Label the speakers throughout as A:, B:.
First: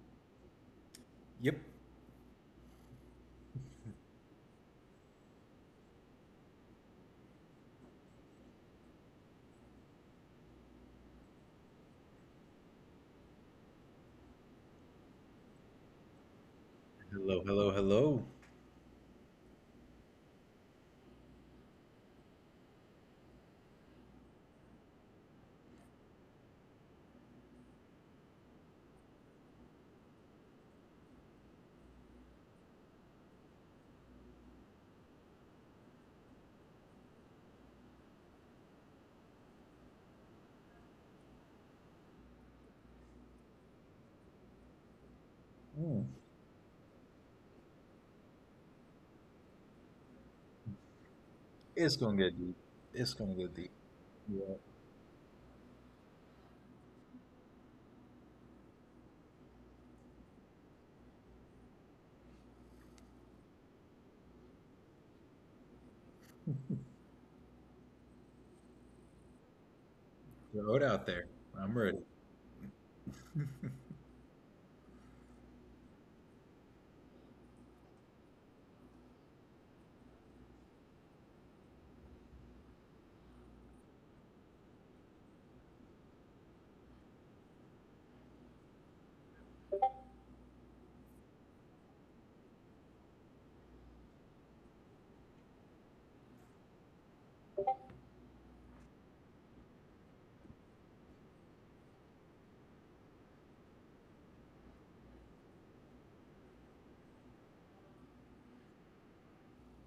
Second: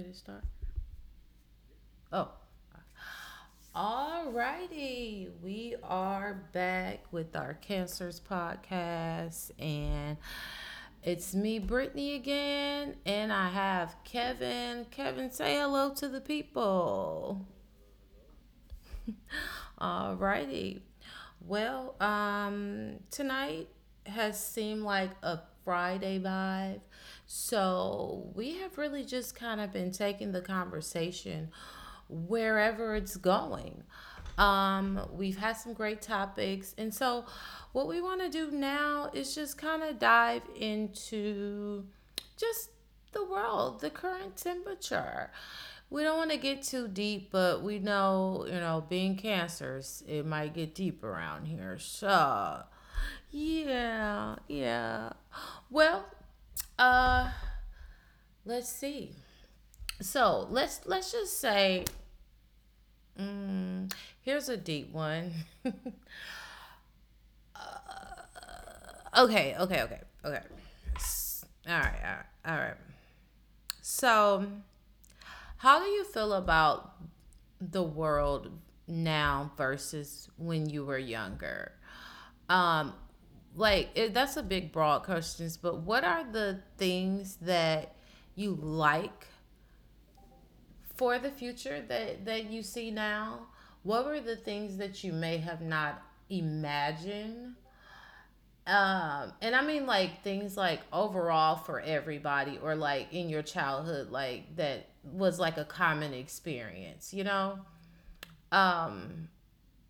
A: Did it start?
B: Yep.
A: Oh. Alrighty, we are back with our Cancers podcast, and it's me, Brittany, again, and I have Kevin. Kevin, say hello to the
B: Hello,
A: people.
B: hello, hello.
A: Alrighty. Well, tonight has seemed like a Friday vibe. So we have really just kind of been taking the conversation wherever it's going. We've had some great topics. And so what we want to do now is just kind of dive into just the world, the current temperature. We
B: Mm.
A: don't want to get too deep, but we know, you know, being cancers, it might get deep around here.
B: It's gonna get deep.
A: So,
B: It's gonna get deep.
A: yeah,
B: Yeah,
A: yeah. Well, uh, let's see. So let's just say, mm, here's a deep one. Okay, okay, okay, okay.
B: throw it out there.
A: All
B: I'm ready.
A: right, all right, all right. So, how do you feel about the world now versus when you were younger? Um, like it, that's a big broad questions, but what are the things that you like for the future that you see now? What were the things that you may have not imagined? And I mean like things like overall for everybody or like in your childhood like that was like a common experience, you know? Um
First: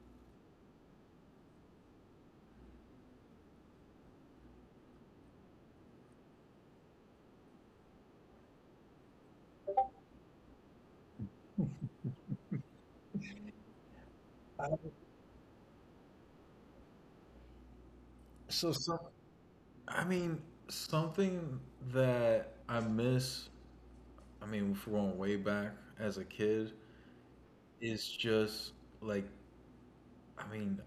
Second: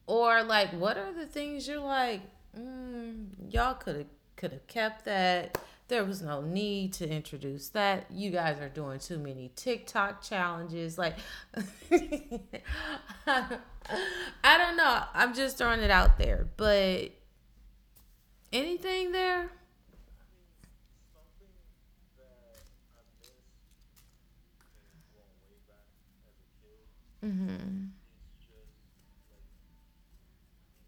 A: Or like, what are the things you're like, y'all could have kept that. There was no need to introduce that. You guys are doing too many TikTok challenges. Like, I don't know. I'm just throwing it out there. But
B: So some,
A: anything there?
B: I mean, something that I miss. I mean, if we're going way back as a kid,
A: Mm-hmm.
B: is just like, I mean,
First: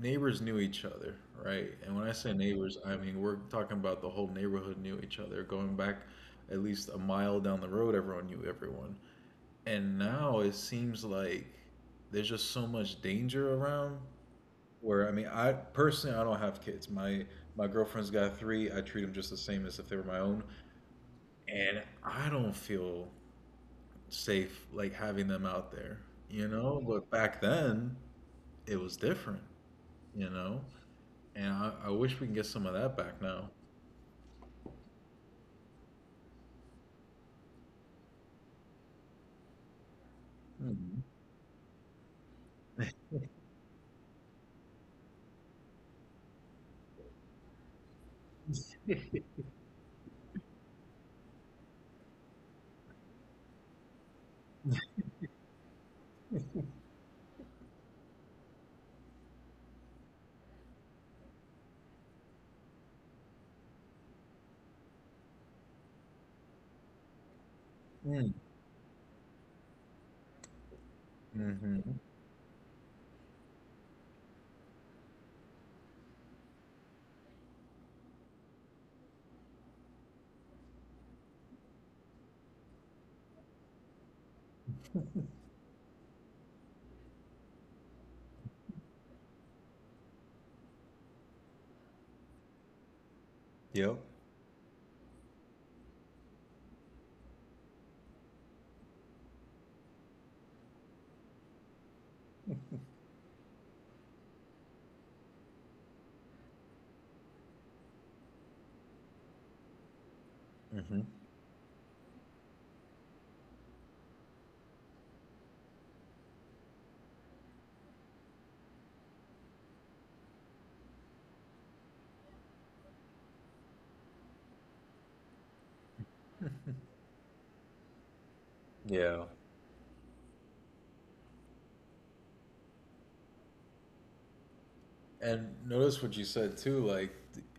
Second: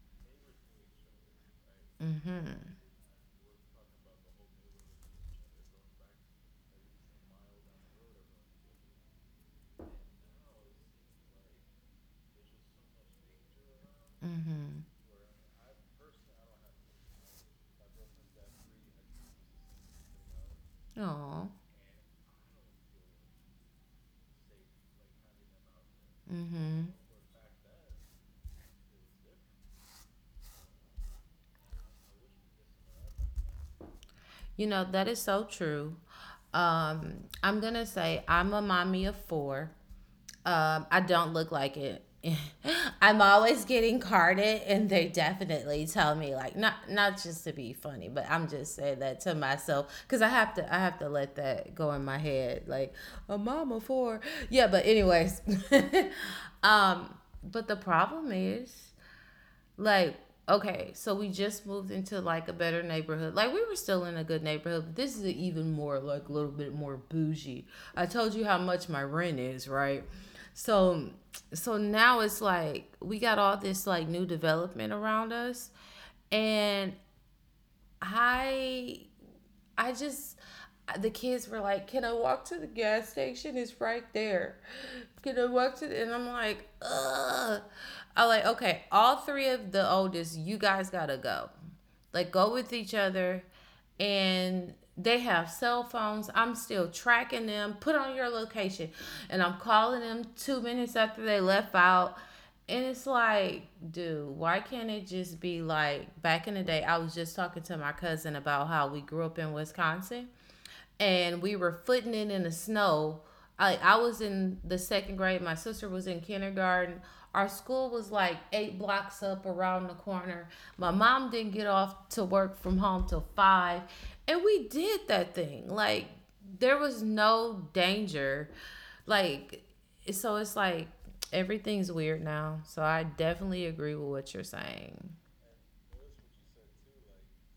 B: neighbors knew each other, right? And when I say neighbors, I mean we're talking about the whole neighborhood knew each other. Going back at least a mile down the road, everyone knew everyone. And now it seems like there's just so much danger around.
A: Mm-hmm.
B: Where, I mean, I personally, I don't have kids. My girlfriend's got three. I treat them just the same as if they were my own.
A: Oh,
B: And I don't feel safe like having them out there. But back then it was different. you know and I wish we can get some of that back now.
A: you know that is so true. I'm gonna say I'm a mommy of 4.
B: Mm-hmm.
A: I don't look like it. I'm always getting carded, and they definitely tell me like not just to be funny, but I'm just saying that to myself because I have to let that go in my head like a mama for yeah. But anyways, um, but the problem is like okay, so we just moved into like a better neighborhood. Like, we were still in a good neighborhood, but this is even more like a little bit more bougie. I told you how much my rent is, right? So so
B: Mm-hmm.
A: now it's like we got all this like new development around us. And i I just the kids were like, "Can I walk to the gas station? It's right there. Can I walk to?" The, and I'm like, "Ugh." I am like, okay, all three of the oldest, you guys gotta go. Like, go with each other,
B: Yep.
A: and they have cell phones. I'm still tracking them. Put on your location, and I'm calling them 2 minutes after they left out. And it's like, dude, why can't it just be like back in the day? I was just talking to my cousin about how we grew up in Wisconsin
B: Hmm.
A: and we were footing it in the snow. I was in the second grade. My sister was in kindergarten. Our school was like 8 blocks up around the corner. My mom didn't get off to work from home till 5. And we did that thing. Like, there was no danger.
B: Yeah.
A: Like, so it's like everything's weird now. So I definitely agree with what you're saying.
B: And notice what you said too, like,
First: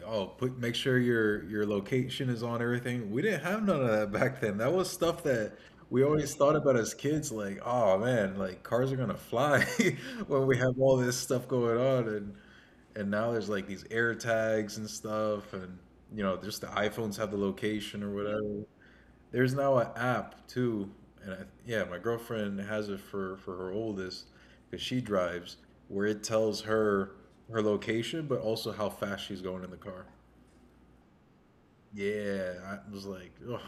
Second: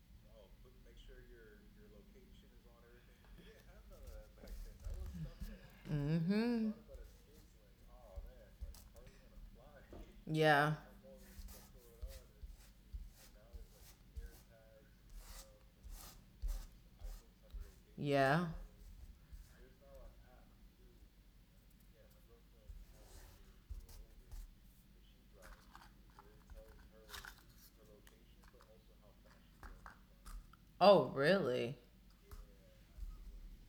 B: oh, put make sure your location is on everything. We didn't have none of that back then. That was stuff that we
A: Mm
B: always thought
A: hmm.
B: about as kids, like, oh man, like cars are gonna fly, when we
A: Yeah.
B: have all this stuff going on, and now there's like these air tags and stuff, and just the iPhones have the location or
A: Yeah.
B: whatever. There's now an app too, and yeah, my girlfriend has it for her oldest because she drives, where it tells her location, but also how fast she's going in the car.
A: Oh, really?
B: Yeah, I was like, oh,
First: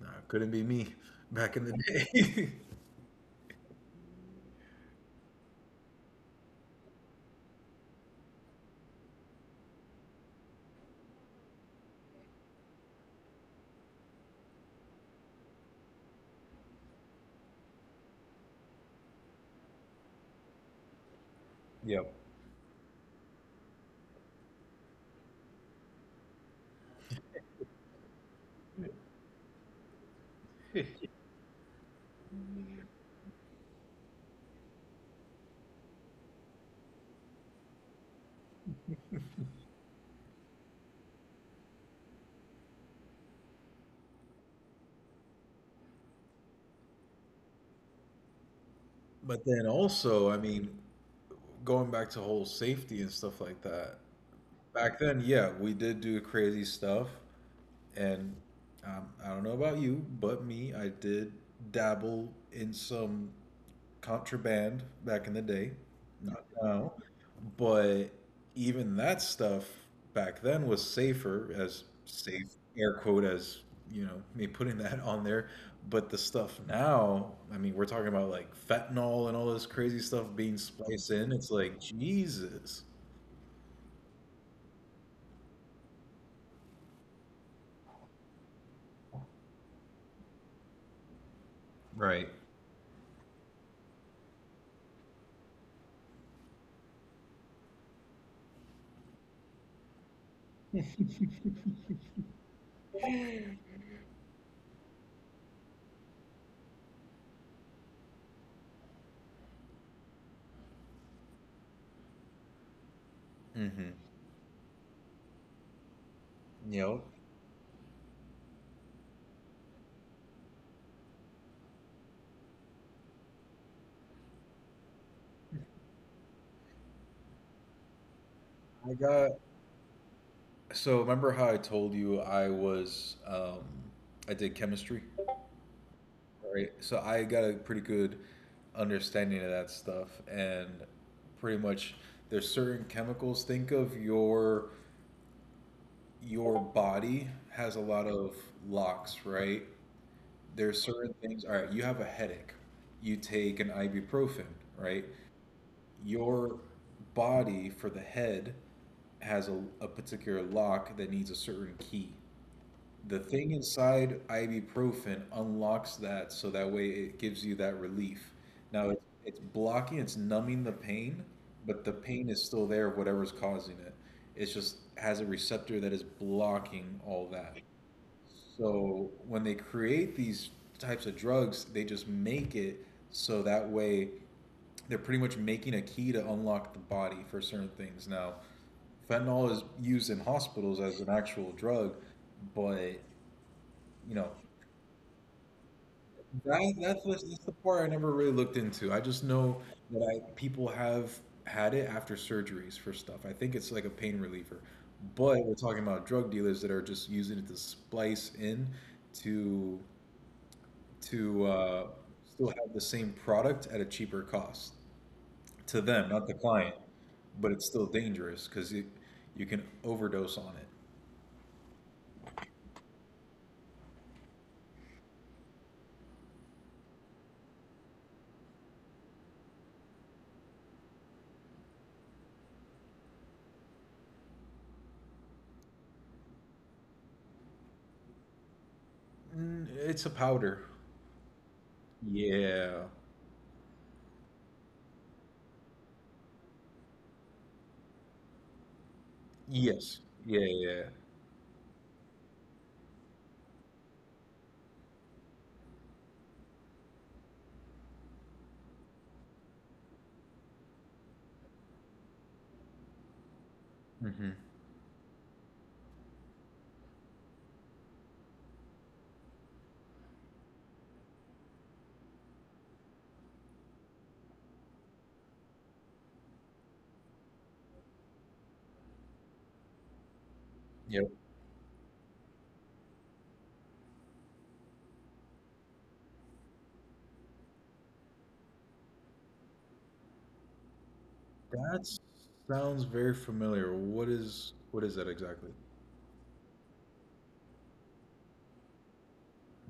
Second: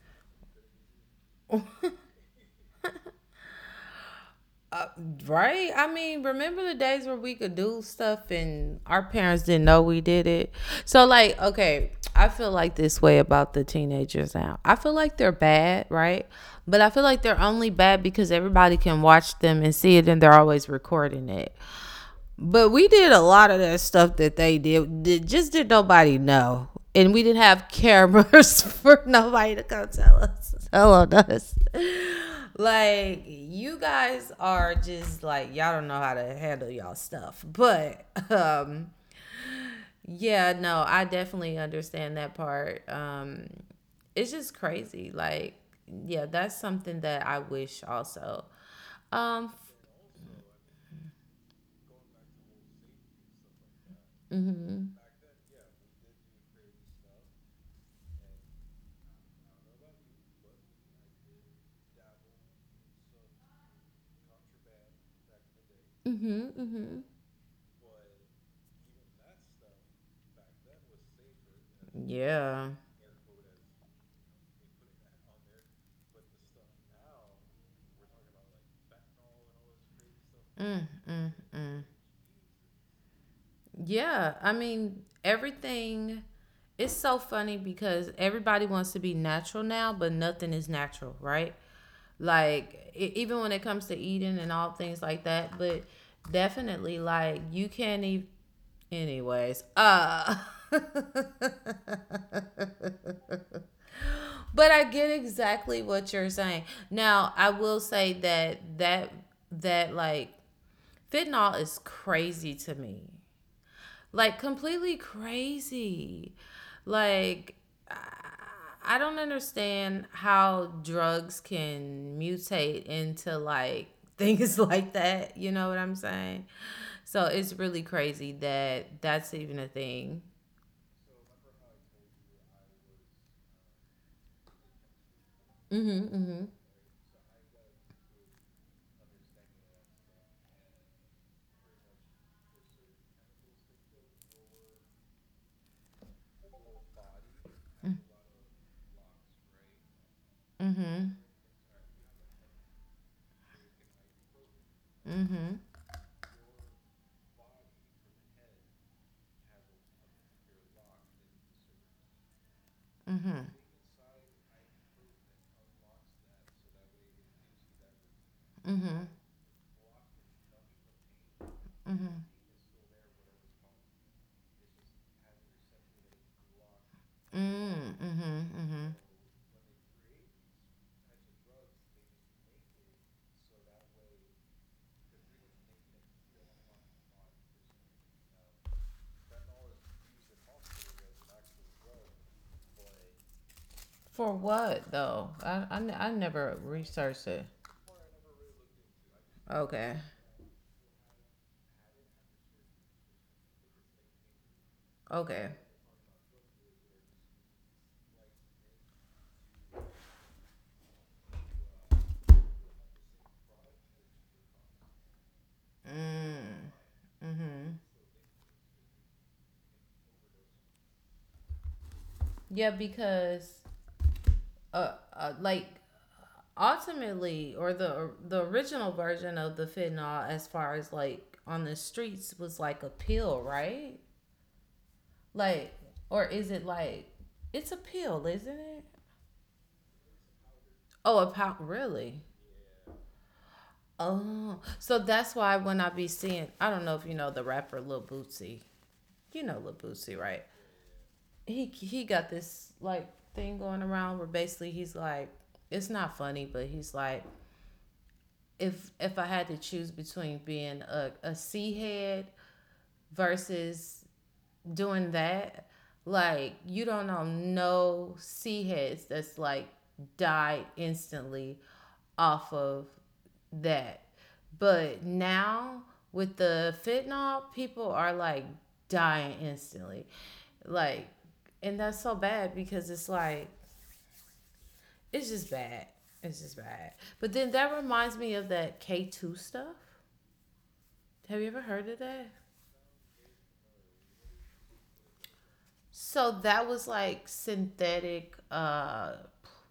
B: nah, couldn't be me back in the day.
A: Uh, right? I mean, remember the days where we could do stuff and our parents didn't know we did it? So, like, okay, I feel like this way about the teenagers now. I feel like they're bad, right? But I feel like they're only bad because everybody can watch them and see it and they're always recording it.
B: Yep.
A: But we did a lot of that stuff that they did. Just did nobody know. And we didn't have cameras for nobody to come tell us. Tell on us. Like, you guys are just like, y'all don't know how to handle y'all stuff. But, yeah, no, I definitely understand that part. It's just crazy. Like, yeah, that's something that I wish also.
B: But
A: Um,
B: then also, I mean, going back to whole safety and stuff like that. Back then, yeah, we did do crazy stuff, and I don't know about you, but me, I did dabble in some contraband back in the day, not
A: mm-hmm,
B: now,
A: mm-hmm.
B: but even that stuff back then was safer, as safe,
A: Yeah.
B: air quote, as me putting that on there. But the stuff now, I mean, we're talking about like fentanyl and all this crazy stuff being
A: Mm,
B: spliced in.
A: mm,
B: It's like
A: mm.
B: Jesus.
A: Yeah, I mean, everything it's so funny because everybody wants to be natural now, but nothing is natural, right?
B: Right.
A: Like even when it comes to eating and all things like that, but definitely like you can't even anyways. But I get exactly what you're saying. Now, I will say that that like fentanyl is crazy to me.
B: Mm-hmm.
A: Like completely crazy.
B: You know.
A: Like I- don't understand how drugs can mutate into like things like that, you know what I'm saying? So it's really crazy
B: I
A: that
B: got
A: that's even a thing.
B: So remember how I told you I did chemistry.
A: Mhm, mhm.
B: Right? So I got a pretty good understanding of that stuff, and pretty much there's certain chemicals. Think of your body has a lot of locks, right? There's certain
A: Mhm.
B: things. All right, you have a headache. You take an ibuprofen, right?
A: Mhm.
B: Your body for the head has a particular lock that needs a certain key. The thing
A: Mhm.
B: inside ibuprofen unlocks that so that way it gives you that relief. Now it's,
A: Mhm.
B: it's blocking, it's numbing the pain, but the
A: Mhm.
B: pain is still there, whatever's causing it. It just has a receptor that is blocking all that.
A: Mm, mhm. Mhm.
B: So when they create these types of drugs, they just make it so that way they're pretty much making a key to unlock the body for certain things. Now, fentanyl is used in hospitals as an actual drug, but, you know.
A: For what though? I never
B: That that's was
A: researched
B: that's
A: it.
B: the part I never really looked into. I just know
A: Okay.
B: that I people have had it after surgeries for stuff. I think it's like a pain reliever. But
A: Okay.
B: we're talking about drug dealers that are just using it to splice in to to still have the same product at a cheaper cost to them, not the
A: Mm.
B: client. But it's
A: Mm-hmm.
B: still dangerous because you can overdose on it.
A: Yeah, because like ultimately, or the original version of the fentanyl, as far as like on the streets, was like a pill, right? Like, or is it like it's a pill, isn't it?
B: Mm, it's a powder.
A: Oh, a pop, really?
B: Yeah.
A: Oh, so that's why when I be seeing, I don't know if you know the rapper Lil Bootsy. You know Lil
B: Yes.
A: Bootsy,
B: Yeah.
A: right?
B: Yeah. Yeah.
A: He got this like thing going around where basically he's like, it's not funny, but he's like, if I had to choose between being a C head versus
B: Mm-hmm.
A: doing that, like you don't know no C heads that's like died instantly off of that. But now with the fentanyl, people are like dying instantly. Like and that's so bad because it's like it's just bad. It's just bad. But then that reminds me of that K2 stuff. Have you ever heard
B: That
A: of that?
B: sounds very familiar. What is that exactly?
A: So that was like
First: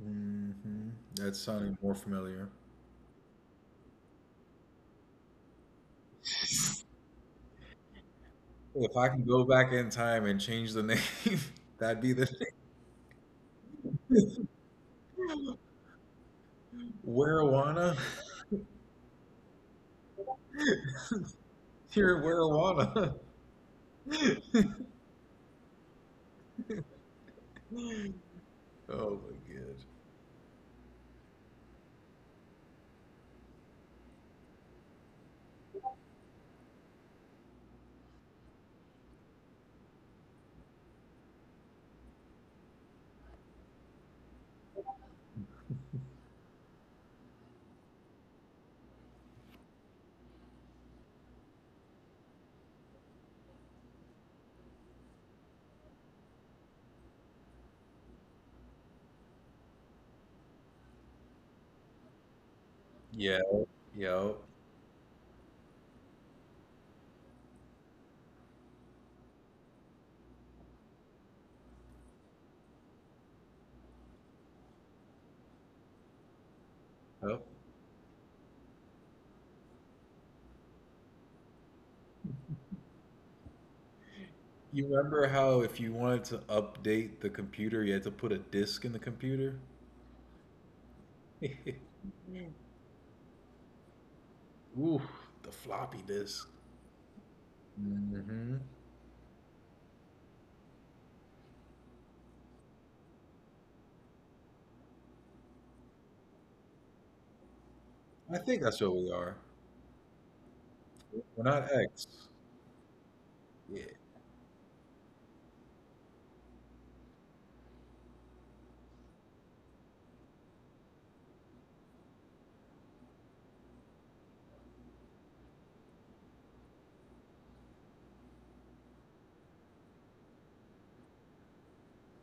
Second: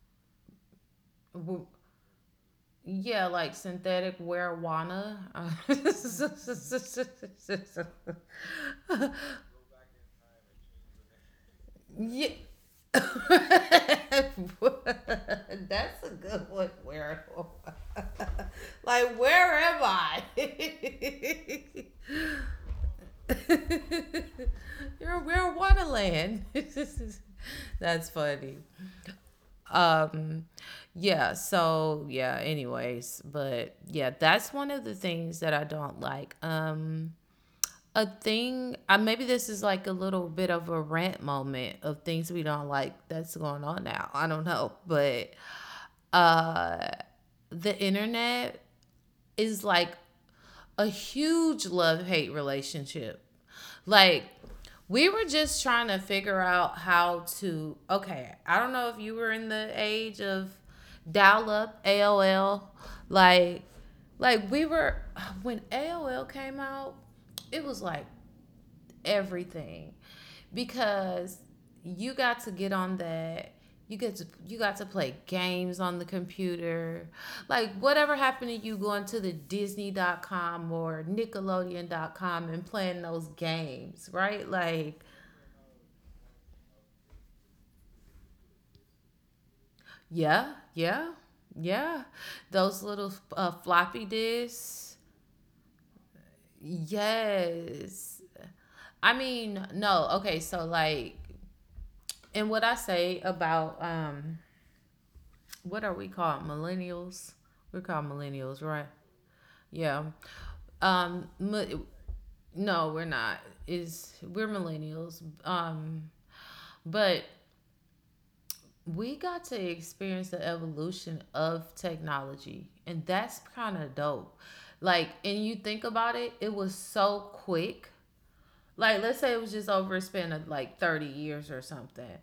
B: Hmm. That's
A: w-
B: sounding more familiar.
A: yeah, like synthetic marijuana.
B: If I can go back in time and change the name, that'd be the
A: Yeah.
B: name.
A: That's a good one. Where,
B: Werowana?
A: like, where am I? You're
B: You're Werowana.
A: in marijuana land. That's funny.
B: Oh my God.
A: um yeah, so yeah, anyways, but yeah, that's one of the things that I don't like. A thing, maybe this is like a little bit of a rant moment of things we don't like that's going on now, I don't know, but uh the internet is like a huge love hate relationship. Like, we were just trying to figure out how to. Okay, I don't know if you were in the age of dial up AOL.
B: Yeah.
A: Like,
B: Yeah.
A: like we were when AOL came out, it was like everything because you got to get on that you get to you got to play games on the computer
B: Oh.
A: like whatever happened to you going to the Disney.com or Nickelodeon.com and playing those games right
B: You
A: like
B: remember how if you wanted to update the computer, you had to put a disk in the computer?
A: yeah yeah
B: Ooh,
A: yeah those little floppy disks.
B: the floppy disk.
A: Yes.
B: Hmm.
A: I mean, no, okay, so like and what I say about what are we called? Millennials? We're called
B: I think
A: millennials,
B: that's
A: right?
B: what we are.
A: Yeah. Um.
B: We're not
A: mi-
B: X.
A: No, we're not.
B: Yeah.
A: Is we're millennials. But we got to experience the evolution of technology, and that's kind of dope. Like, and you think about it, it was so quick. Like, let's say it was just over a span of like 30 years or something.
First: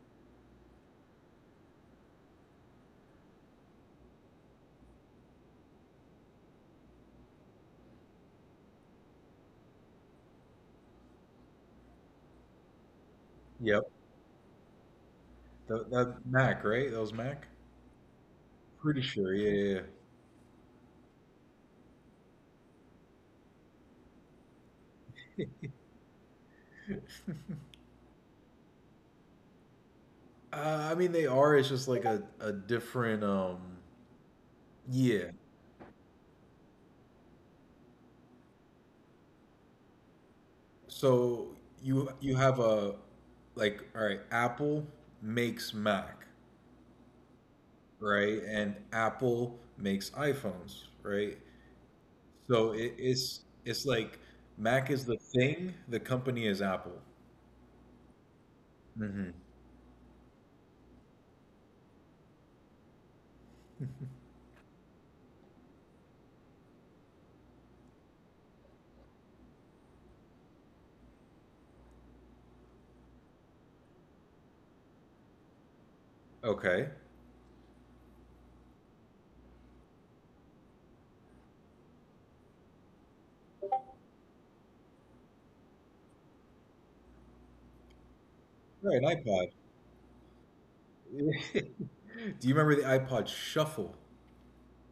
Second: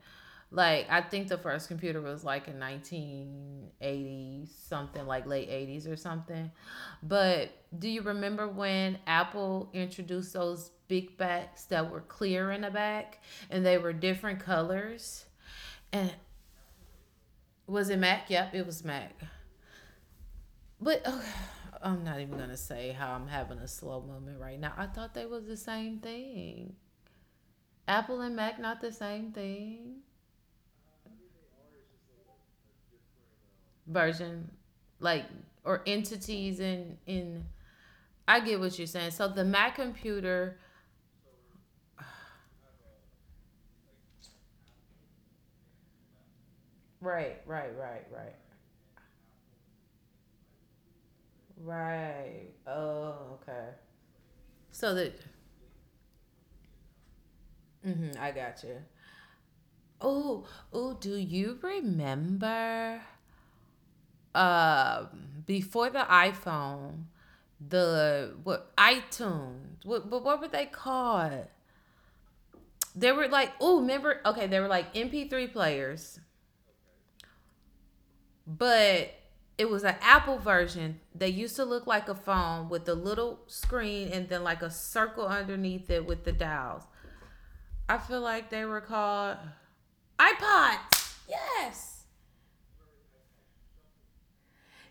A: Like, I think the first computer was like in 1980 something, like late 80s or something. But do you remember when Apple introduced those big backs that were clear in the back and they
B: Yep.
A: were different colors?
B: That,
A: And
B: that Mac, right? That was Mac.
A: was it Mac? Yep, it was
B: Pretty
A: Mac.
B: sure. Yeah. Yeah,
A: But oh, I'm not even gonna say how I'm having a slow moment right now. I thought they was the same thing.
B: yeah.
A: Apple and Mac not the same thing.
B: I mean, they are. It's just like a different.
A: Version, like
B: Yeah.
A: or entities in in. I get what you're saying. So the Mac computer.
B: So you have a, like, all right. Apple makes Mac,
A: Right, right, right, right,
B: right? And Apple makes iPhones, right?
A: right.
B: So it,
A: Oh,
B: it's
A: okay.
B: it's like
A: So
B: Mac is
A: that
B: the thing. The company is Apple.
A: mm-hmm, I got you.
B: Hmm.
A: Oh, oh, do you remember um before the iPhone, the what iTunes? What but what were they called? They were like, oh, remember? Okay, they were like MP3 players.
B: Okay.
A: But it was an Apple version. They used to look like a phone with a little screen and then like a circle underneath it with the dials. I feel like they were
B: Right.
A: called
B: iPod.
A: iPods.
B: Do
A: Yes.
B: you remember the iPod Shuffle?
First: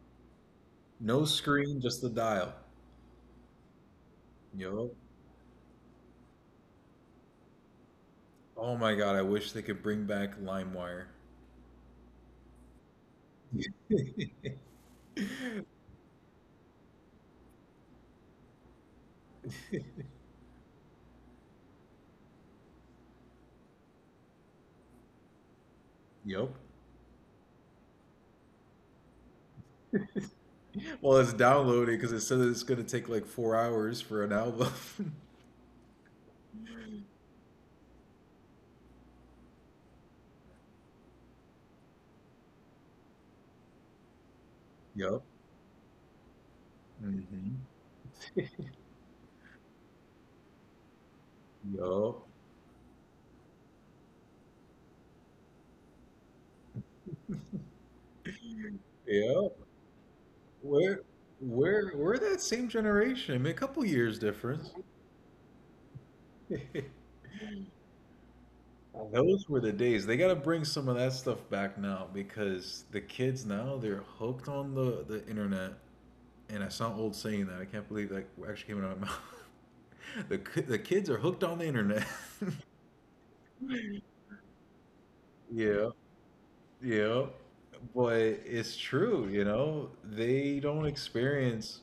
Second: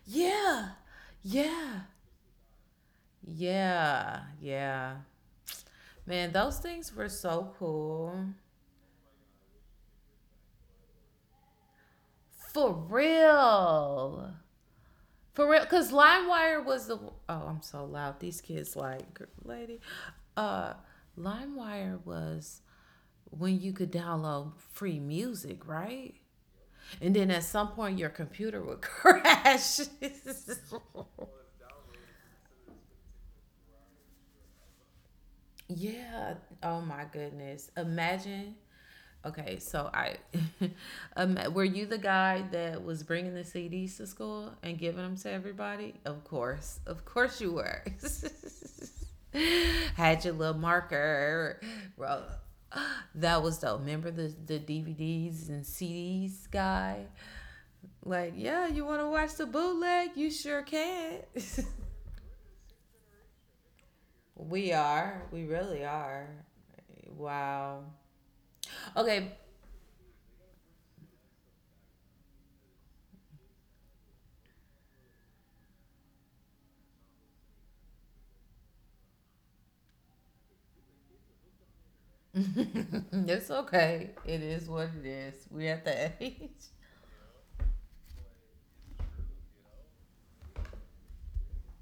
A: Yeah.
B: No screen,
A: Yeah.
B: just the dial.
A: Yeah.
B: Yup.
A: Yeah. Man, those things were so cool.
B: Oh my God, I wish they could bring back LimeWire.
A: For real. For real. Cause LimeWire was the oh, I'm so loud. These kids like lady. Uh LimeWire was when you could download free music, right?
B: Yup.
A: And then at some point your computer would crash.
B: Well, it's downloading because it says it's going to take like four hours for an album.
A: Yeah. Oh my goodness. Imagine. Okay, so were you the guy that was bringing the CDs to school and giving them
B: Yup.
A: to everybody? Of course you
B: Hmm.
A: were. Had your little marker. Bro.
B: Yup.
A: That was dope. Remember the DVDs and CDs guy? Like, yeah, you want to watch the
B: Yup.
A: bootleg? You sure
B: We're
A: can.
B: we're that same generation. I mean, a couple years difference.
A: We are. We really are. Wow. Okay.
B: Those were the days. They gotta bring some of that stuff back now because the kids now they're hooked on the internet. And I sound old saying that. I can't believe that actually came out of my mouth. The kids are hooked on the internet.
A: It's okay. It is what it is. We're at
B: Yeah,
A: that age.
B: yeah. But it's true, you know? They don't experience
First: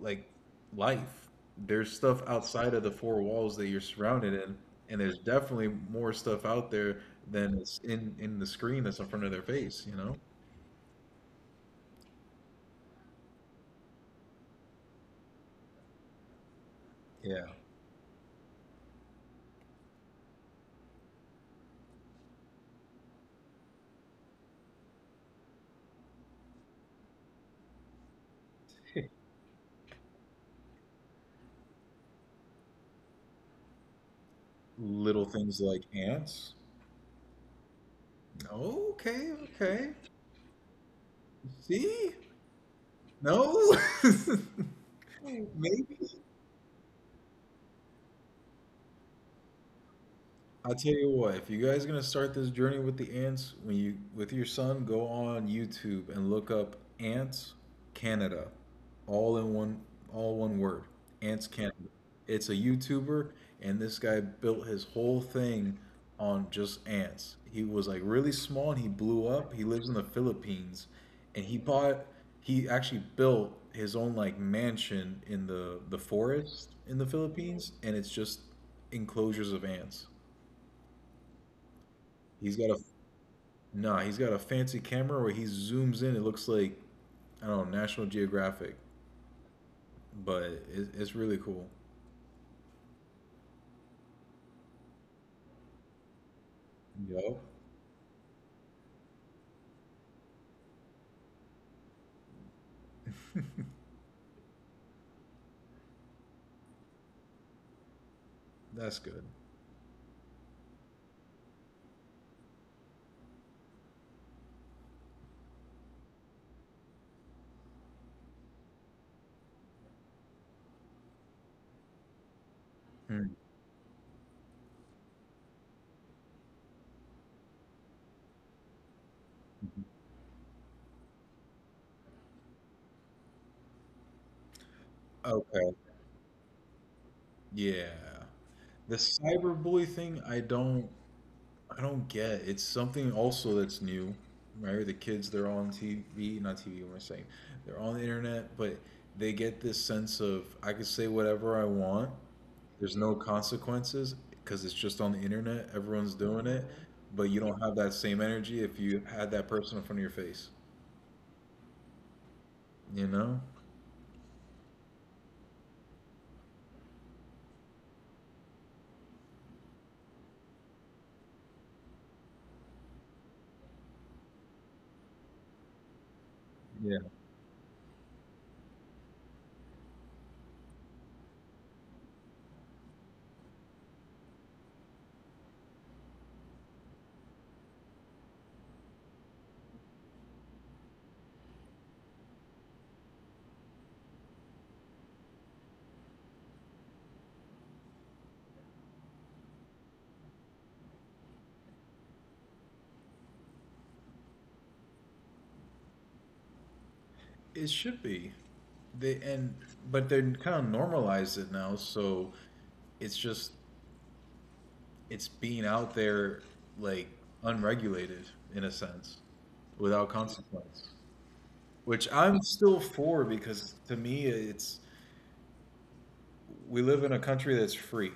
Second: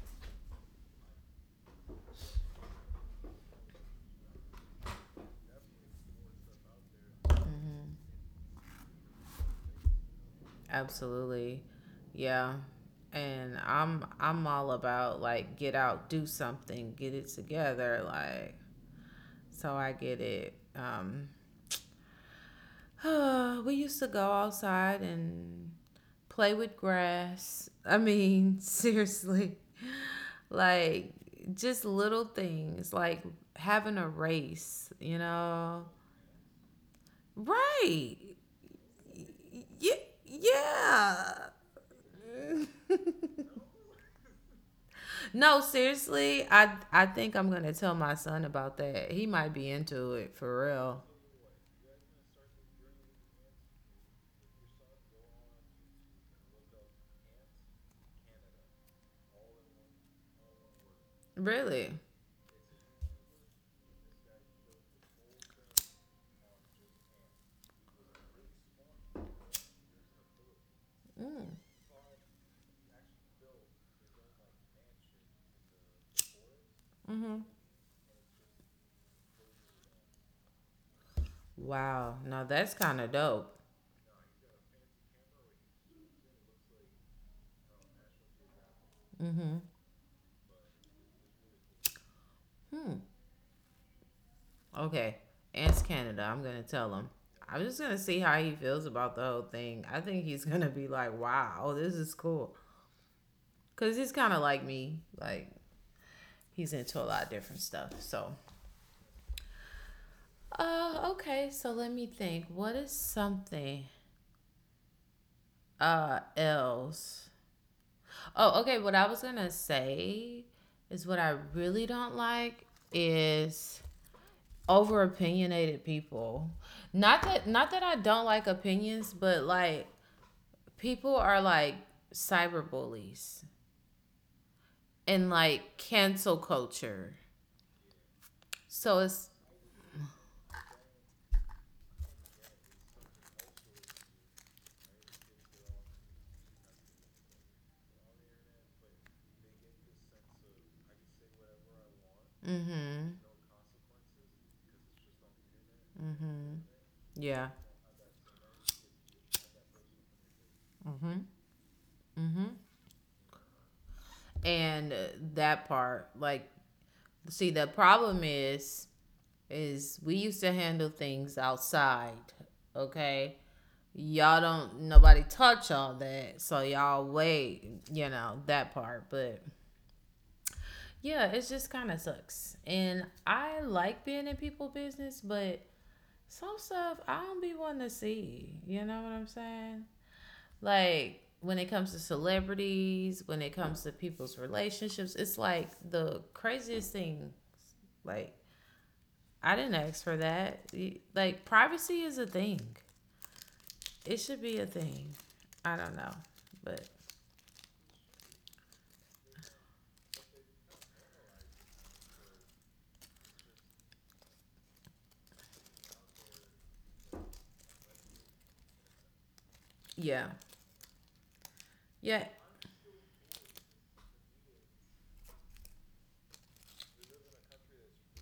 B: like life. There's stuff outside of the four walls that you're surrounded in, and there's definitely more stuff out there than is
A: Mm-hmm.
B: in the screen that's in front of their face, you know?
A: Absolutely. Yeah. And I'm all about like get out, do something, get it
B: Yeah.
A: together, like so I get it. We used to go outside and play with grass. I mean, seriously. Like just little things like having a race, you
B: Little things like
A: know,
B: ants.
A: Right.
B: Okay, okay.
A: Yeah. Yeah.
B: See? No?
A: No,
B: Maybe.
A: seriously, I think I'm gonna tell my son about that. He might be into it for
B: I tell
A: real.
B: you what, if you guys are gonna start this journey with the ants, when you with your son, go on YouTube and look up Ants Canada, all in one, all one word, Ants Canada.
A: Really?
B: It's a YouTuber, and this guy built his whole thing on just ants. He was like really small, and he blew up. He lives in the Philippines, and he actually built his own like mansion in the forest in the Philippines, and it's just enclosures of ants.
A: Wow. Now
B: He's got
A: that's
B: a
A: kind of dope.
B: nah. He's got a fancy camera where he zooms in. It looks like, I don't know, National Geographic, but it's really cool.
A: Hmm. Okay. Ants Canada. I'm gonna tell him.
B: Yo,
A: I'm just gonna see how he feels about the whole thing. I think he's gonna be like, "Wow, this is cool," because he's kind of like me. Like he's into a lot of different stuff. So,
B: that's good.
A: okay. So let me think. What is something else? Oh, okay, what I was gonna say is what I really don't like
B: Mm.
A: is over opinionated people. Not that I don't like opinions, but like people are like cyber bullies and
B: Okay,
A: like cancel culture,
B: yeah. The
A: so it's,
B: cyber bully thing, I don't. I don't get. It's something also that's new, right? The kids, they're on TV, not TV. What am I saying? They're on the internet, but they get this sense of I can say whatever I want. There's
A: mm-hmm,
B: no consequences because it's just on the internet. Everyone's doing it, but you
A: yeah.
B: don't have that same energy if you had that person in front of your face. You know?
A: And that part, like, see, the problem is we used to handle things outside, okay? Y'all don't nobody touch all that, so
B: Yeah.
A: y'all wait, you know, that part. But yeah, it just kind of sucks, and I like being in people's business, but some stuff I don't be wanting to see, you know what I'm saying? Like when it comes to celebrities, when it comes to people's relationships, it's like the craziest thing. Like I didn't ask for that. Like privacy is a thing, it should be a thing. I don't know. But
B: It should be. They and But they kind of normalize it now, so it's just it's being out there like unregulated, in a sense, without
A: yeah.
B: consequence, which
A: Yeah.
B: I'm still for, because to me it's, we live in a country that's free,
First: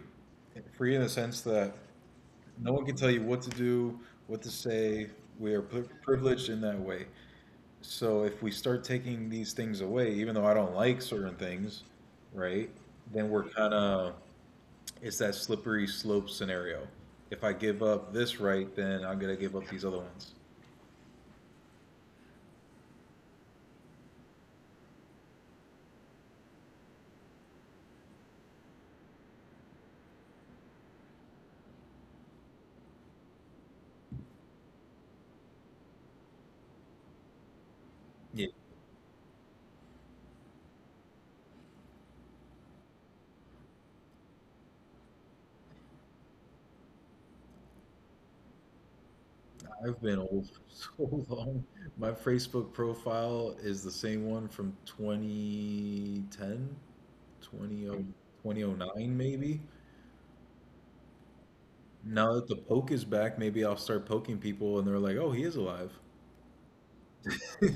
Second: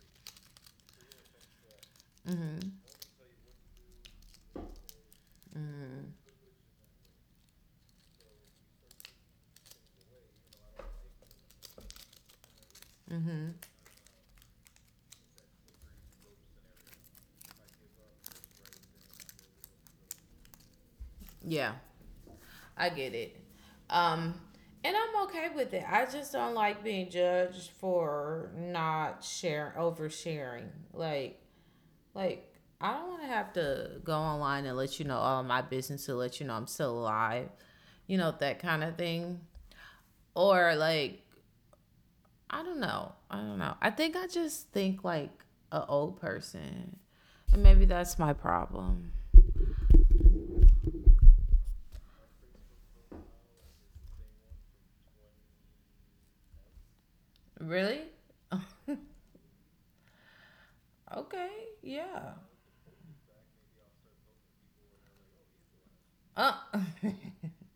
B: in the sense that
A: Mm-hmm.
B: no one can tell you what to do, what to say. We are privileged in that way. So if we start taking these things away, even though I don't like certain things, right, then we're kind of it's that slippery slope scenario. If I give up this right, then I'm gonna give up these other ones.
A: Yeah. I get it. Um, and I'm okay with it. I just don't like being judged for not share oversharing. Like, like, I don't want to have to go online and let you know all my business to let you know I'm still alive. You know
B: Yeah,
A: that kind of thing. Or like, I don't know. I don't know. I think I just think like a old person, and maybe that's my problem.
B: I've been old for so long. My Facebook profile is the same one from 2010, 20,
A: Really?
B: 2009 maybe.
A: Okay.
B: Now
A: Yeah.
B: that the poke is back, maybe I'll start poking people and they're like, "Oh, he is alive."
A: Uh,
B: I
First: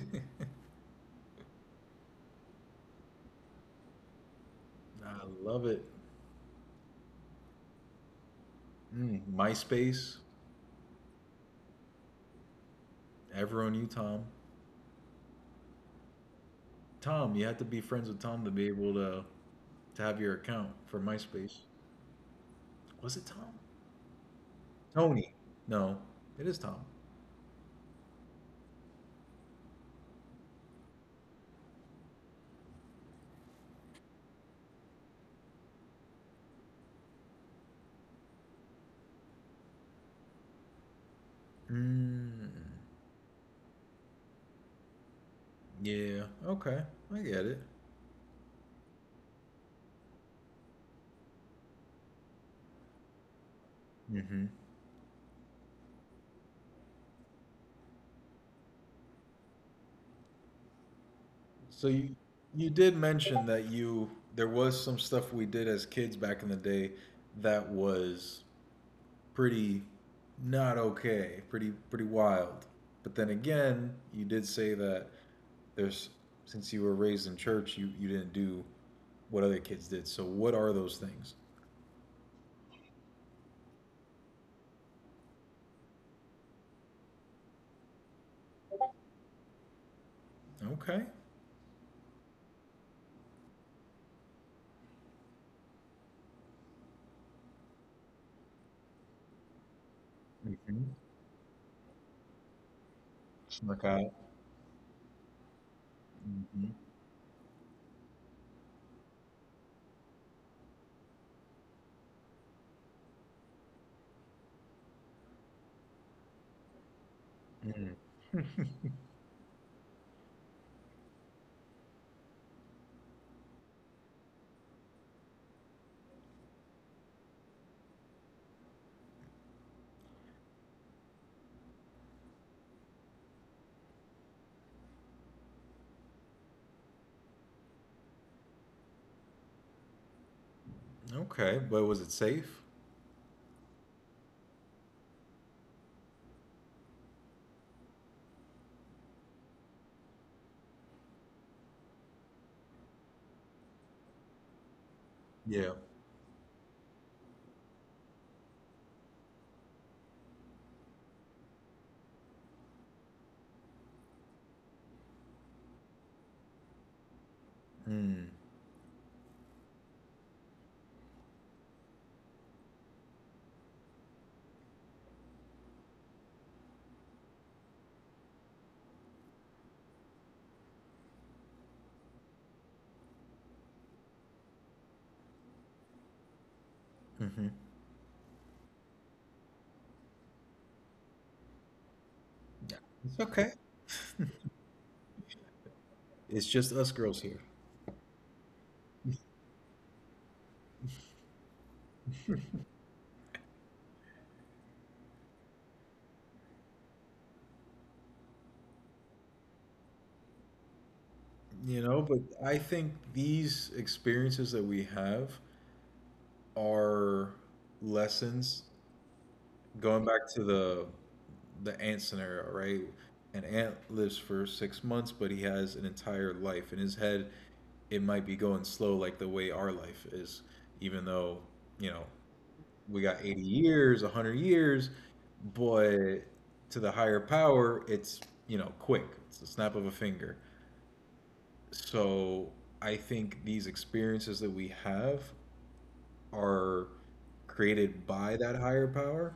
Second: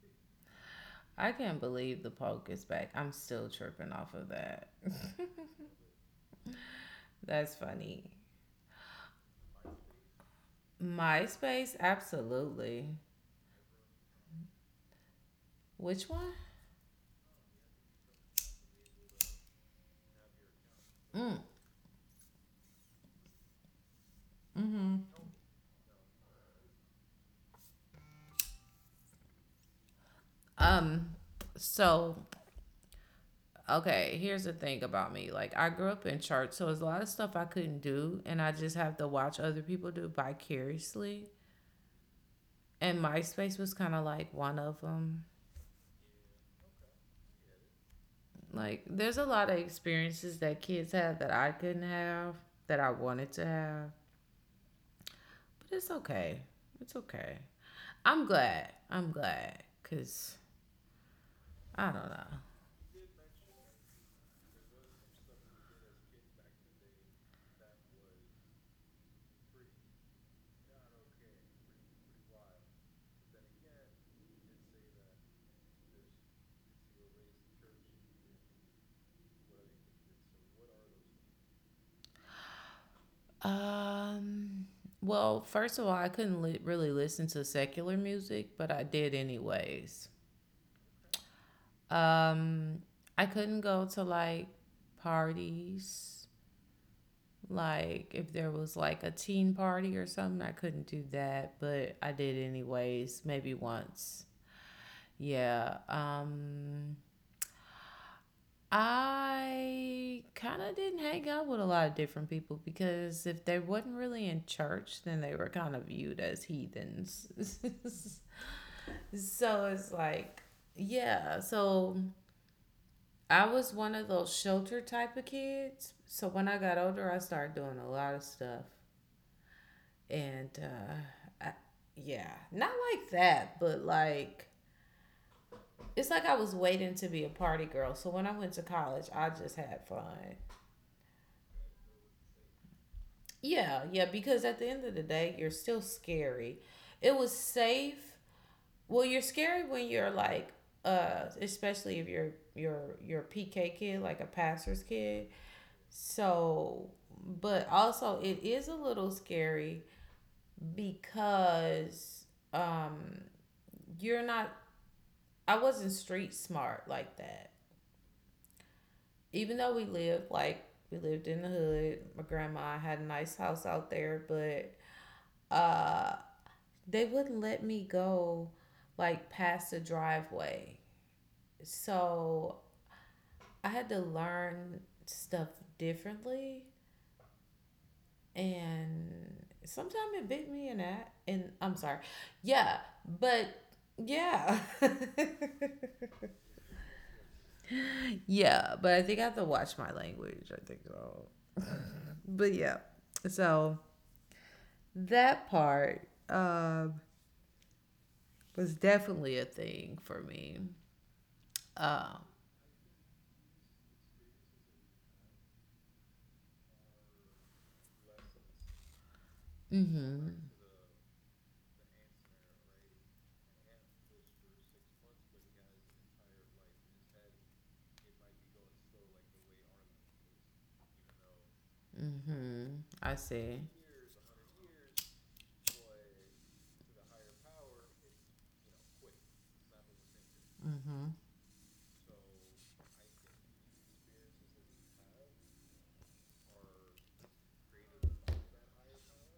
A: I can't believe the poke is back. I'm still tripping off of that.
B: love it.
A: That's funny.
B: Mm, MySpace,
A: MySpace, absolutely.
B: ever on you, Tom.
A: Which one?
B: Tom, you had to be friends with Tom to be able to have your account for MySpace. Was it Tom? Tony. No, it is Tom.
A: Um, so, okay, here's the thing about me. Like I grew up in church, so there's a lot of stuff I couldn't do, and I just have to watch other people do vicariously.
B: Mm,
A: And MySpace was kind of like one of them.
B: yeah. Okay, I get it.
A: Like there's a lot of experiences that kids have that I couldn't have that I wanted to have.
B: Hmm.
A: But it's okay. It's okay. I'm glad. I'm glad because I
B: So you
A: don't
B: you did mention that you there was some stuff we did as kids back in the day that was pretty not okay, pretty wild. But then again, you did say that there's since you were raised in church, you didn't do what other kids did. So what are those things?
A: know. Well, first of all, I couldn't really listen to secular music, but I did anyways.
B: Okay.
A: Um, I couldn't go to like parties, like if there was like a teen party or something, I couldn't
B: Hmm.
A: do that, but I did anyways, maybe
B: Snuck out.
A: once. Yeah.
B: Hmm.
A: I kind of didn't hang out with a lot of different people because if they wasn't really in church, then they were kind of viewed as heathens.
B: Mm.
A: So it's like, yeah. So I was one of those shelter type of kids. So when I got older, I started doing a lot of stuff. And I, yeah, not like that, but like, it's like I was waiting to be a party girl. So when I went to college, I just had fun.
B: Okay, but was it safe?
A: Yeah, yeah, because at the end of the day, you're still scary. It was safe. Well, you're scary when you're like especially if you're a PK kid, like a pastor's kid.
B: Yeah.
A: So, but also it is a little scary because um you're not, I wasn't street smart like that.
B: Mm.
A: Even though we lived, like, we lived in the hood, my grandma had a nice house out there, but uh they wouldn't let me go, like, past the driveway. So I had to learn stuff differently,
B: Hmm.
A: and sometimes it bit me in that, and I'm sorry. Yeah,
B: Yeah. It's
A: but
B: okay.
A: yeah.
B: It's just us girls here.
A: Yeah, but I think I have to watch my language. I think so. But yeah. So that part was definitely a thing for me.
B: But
A: Um
B: I think these experiences that we have are lessons, going back to
A: mhm.
B: the ant scenario, right? An ant lives for 6 months, but he has an entire life. In his head, it might be going slow like the way our life is, even though, you know,
A: Mm-hmm.
B: we
A: I
B: got 80
A: see.
B: years, 100 years, but to the higher power, it's, quick. It's the snap of a finger.
A: Mm-hmm.
B: So I think these experiences that we have are created by that higher power,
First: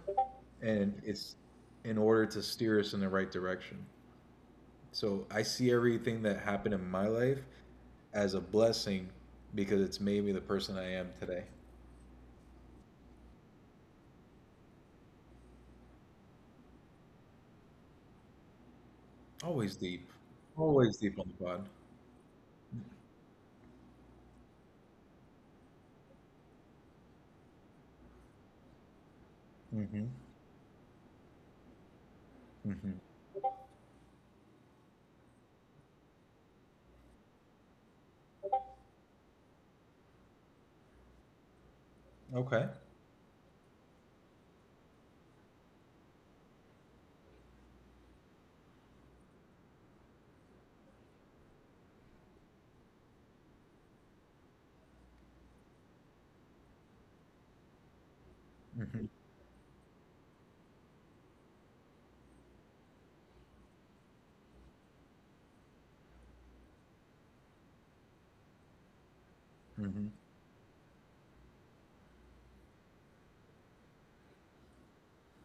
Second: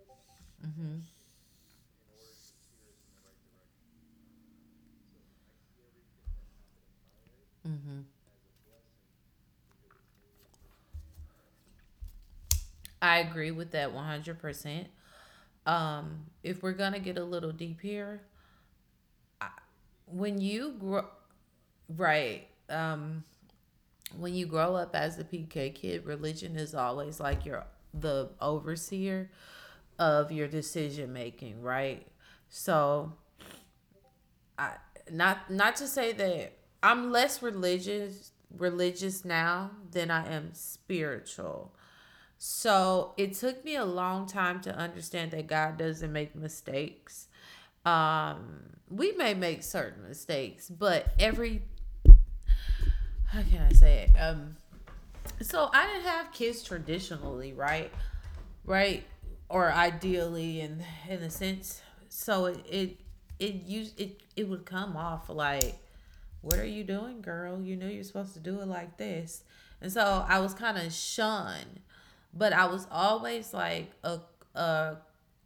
B: and
A: Mm-hmm.
B: it's in order to steer us in the right direction. So I see everything that happened in my life
A: Mm-hmm.
B: as a blessing because it's made me the person I am today.
A: I agree with that 100%. If we're gonna get a little deep here,
B: Always deep.
A: when you
B: Always
A: grow
B: deep on the pod.
A: right, when you grow up as a PK kid, religion is always like your the overseer
B: Hmm.
A: of your decision making, right?
B: Mhm.
A: So I, not to say that I'm less religious now than I am spiritual.
B: Okay.
A: So it took me a long time to understand that God doesn't make mistakes. Um, we may make certain mistakes, but every how can I say it? So I didn't have kids traditionally, right? Right,
B: Mhm.
A: or ideally, in a sense. So it used it it would come off like, what are you doing, girl? You know you're supposed to do it like this. And
B: Mhm.
A: so I was kind of shunned, but I was always like, a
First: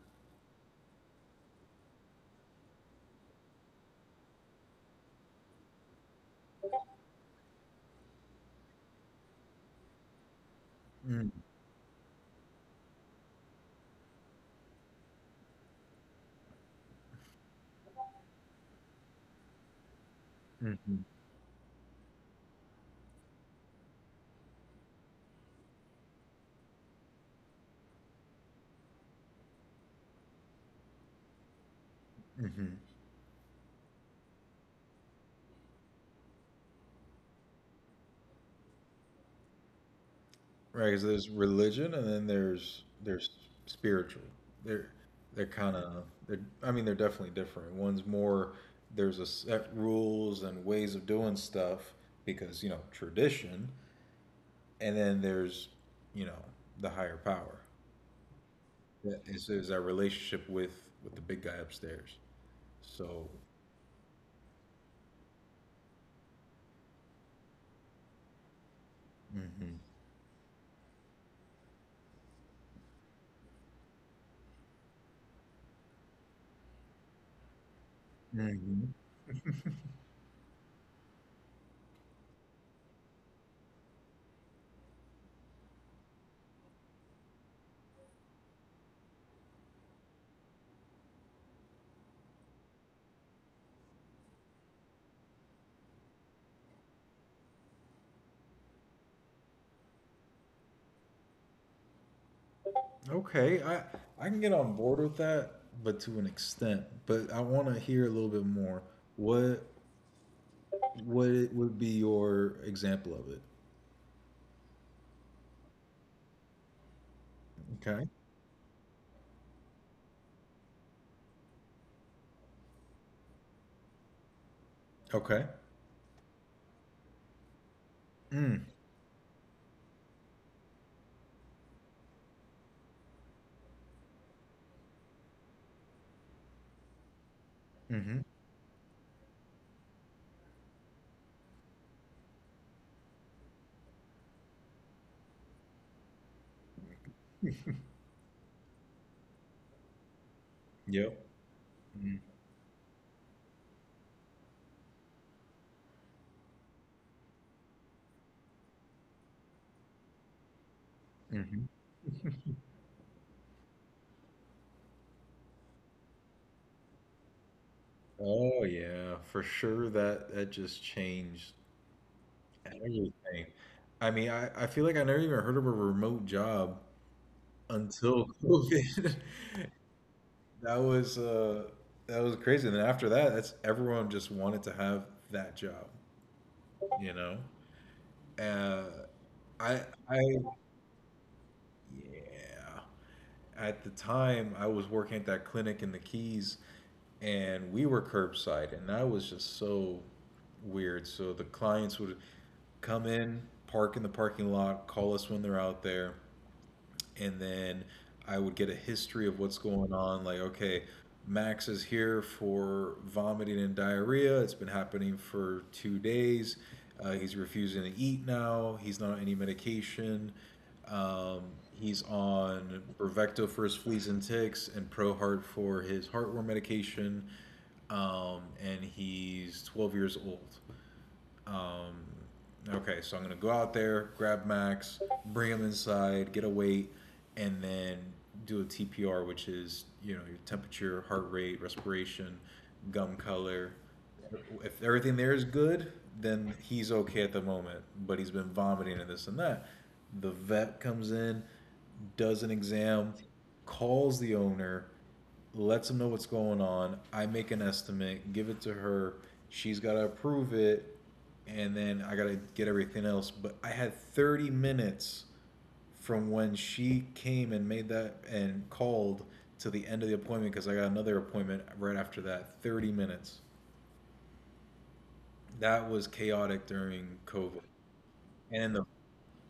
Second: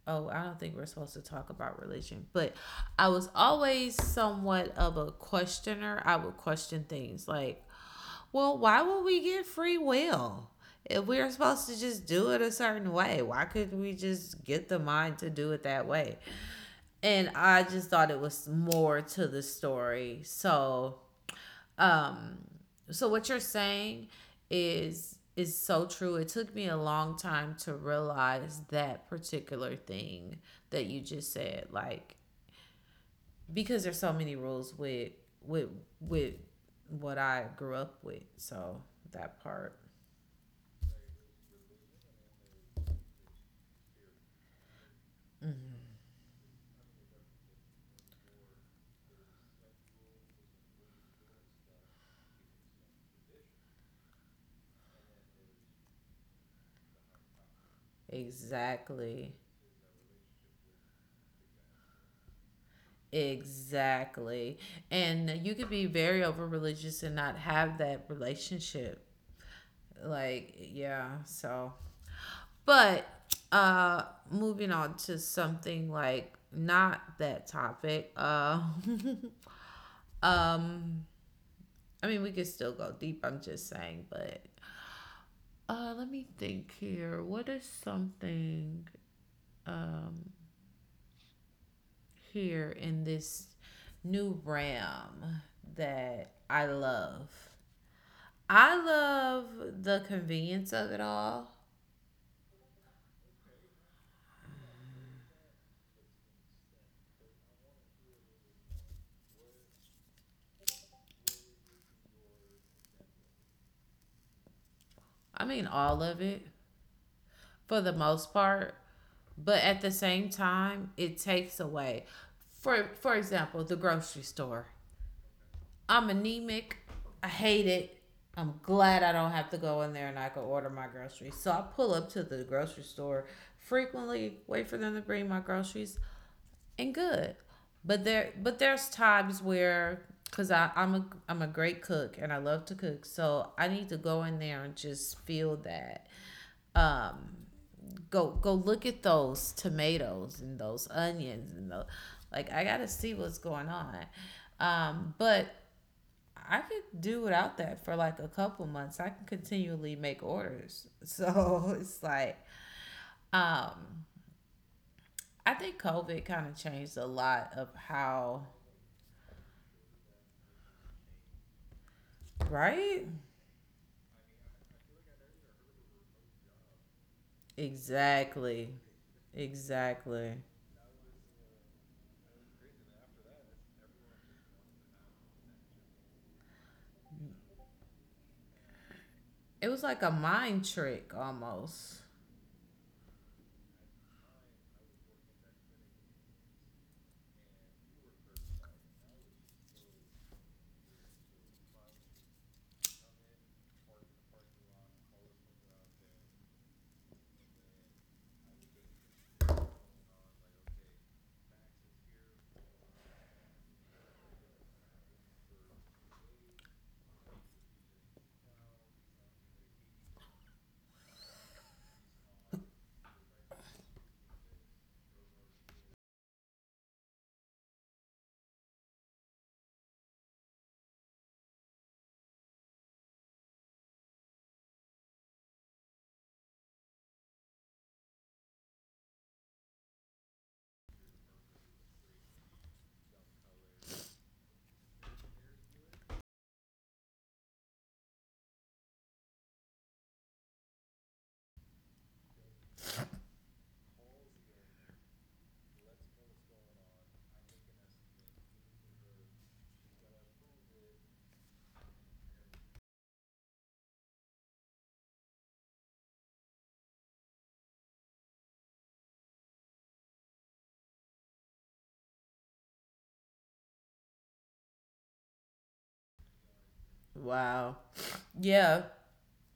A: oh, I don't think we're supposed to talk about religion, but I was always somewhat of a questioner. I would question things like, well, why would we get free will? If we are
B: Mm.
A: supposed to just do it a certain way, why couldn't we just get the mind to do it that way? And I just thought it was more to the story.
B: Mhm.
A: Um, so what you're saying is so true. It took me a long time to realize that particular thing that you just said, like
B: Mhm.
A: because there's so many rules with with what I grew up with. So that part,
B: Because there's religion and then there's spiritual. They're they're kind of they're I mean they're definitely different. One's more there's a set rules and ways of doing stuff because tradition, and then there's, you know, the higher power. That
A: exactly.
B: is our relationship with the big guy upstairs. So.
A: Exactly. And you could be very over religious and not have that relationship.
B: hmm
A: Like, yeah, so. But uh moving on to something, like not that topic. Um I mean we could still go deep, I'm just saying, but let me think here. What is something um here in this new realm that I love? I love the convenience of it all.
B: Okay, I can get on board with that, but to an extent. But I want to hear a little bit more. What what it would be your example of it?
A: I mean all of it, for the
B: Okay.
A: most part. But at the same time, it takes away. For example, the grocery store.
B: Okay.
A: I'm anemic. I hate it. I'm
B: Mm.
A: glad I don't have to go in there and I can order my groceries. So I pull up to the grocery store frequently, wait for them to bring my groceries, and good. But
B: Mm-hmm.
A: there but there's times where, because I'm a great cook and I love to cook, so I need to go in there and just feel that. Um, go look at those tomatoes and those
B: Yep.
A: onions, and the
B: Mm,
A: like, I gotta see what's going on. But I could do without that for like a couple months. I can continually make orders.
B: mhm.
A: So it's like, um, I think COVID kind of changed a lot of how,
B: Oh yeah, for sure that just changed
A: right?
B: everything. I mean, I feel like I never even heard of a remote job until
A: Exactly.
B: COVID.
A: Exactly.
B: That was uh, that was crazy. And then after that, that's everyone just wanted to have that job, you know. Uh,
A: It was
B: I
A: like a
B: I
A: mind trick almost.
B: Yeah. At the time, I was working at that clinic in the Keys, and we were curbside, and that was just so weird. So the clients would come in, park in the parking lot, call us when they're out there, and then I would get a history of what's going on. Like, okay, Max is here for vomiting and diarrhea. It's been happening for 2 days. He's refusing to eat now. He's not on any medication. Um, he's on Brevecto for his fleas and ticks and ProHeart for his heartworm medication. And he's 12 years old. Um, okay, so I'm gonna go out there, grab Max, bring him inside, get a weight, and then do a TPR, which is your temperature, heart rate, respiration, gum color. If everything there is good, then he's okay at the moment. But he's been vomiting and this and that. The vet comes in, does an exam, calls the owner, lets them know what's going on. I make an estimate, give it to her. She's got to approve it, and then I got to get everything else. But I had 30 minutes from when she came and made that and called to the end of the appointment because I got another appointment right after that. 30 minutes. That was chaotic during COVID.
A: Wow.
B: And in
A: Yeah,
B: the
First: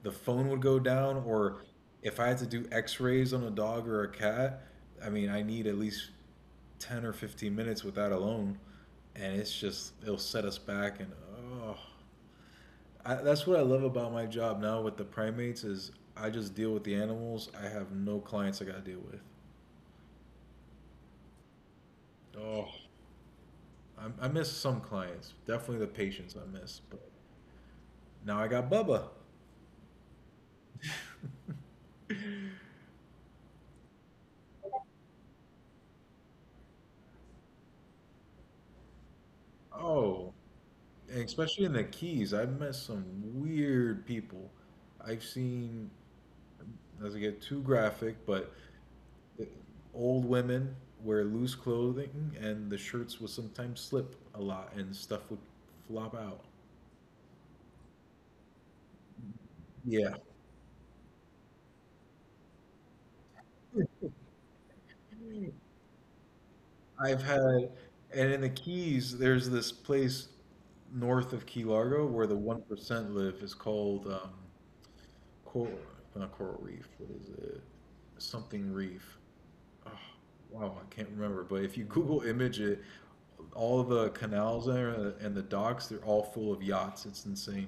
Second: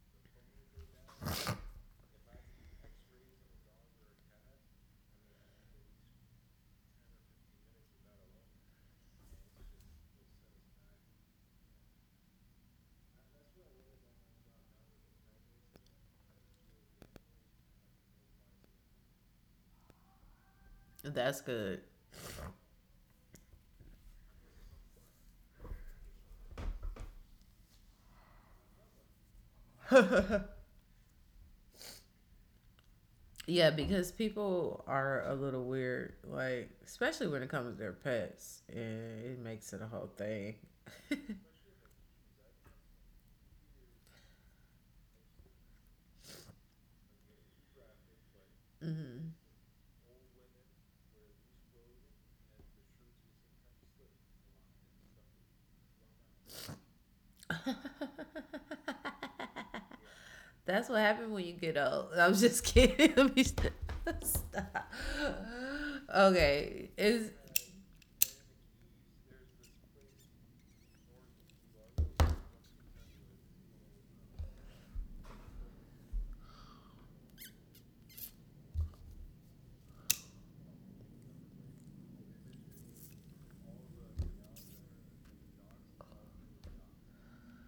B: the phone would go down, or if I had to do X-rays on a dog or a cat, I mean, I need at least 10 or 15 minutes with that alone, and it's just it'll set us back. And oh, that's what I love about my job now with the primates is I just deal with the animals. I have no clients I gotta deal with.
A: that's good.
B: Oh, I miss some clients. Definitely the patients I miss, but now I got Bubba.
A: Yeah, because people are a little weird, like especially when it comes to their pets, and it makes it a whole
B: Oh,
A: thing.
B: especially in the Keys, I've met some weird people. I've seen, doesn't get too graphic, but
A: Hmm.
B: the old women wear loose clothing and the shirts would sometimes slip a lot and stuff would flop out. Yeah,
A: That's what happened when you get old. I'm just kidding. Let me stop. Okay,
B: I've
A: is
B: had, and in the Keys, there's this place north of Key Largo where the 1% live. It's called Coral, not Coral Reef. What is it? Something Reef. Oh, wow, I can't remember, but if you Google image it, all the canals there and the docks, they're all full of yachts. It's insane.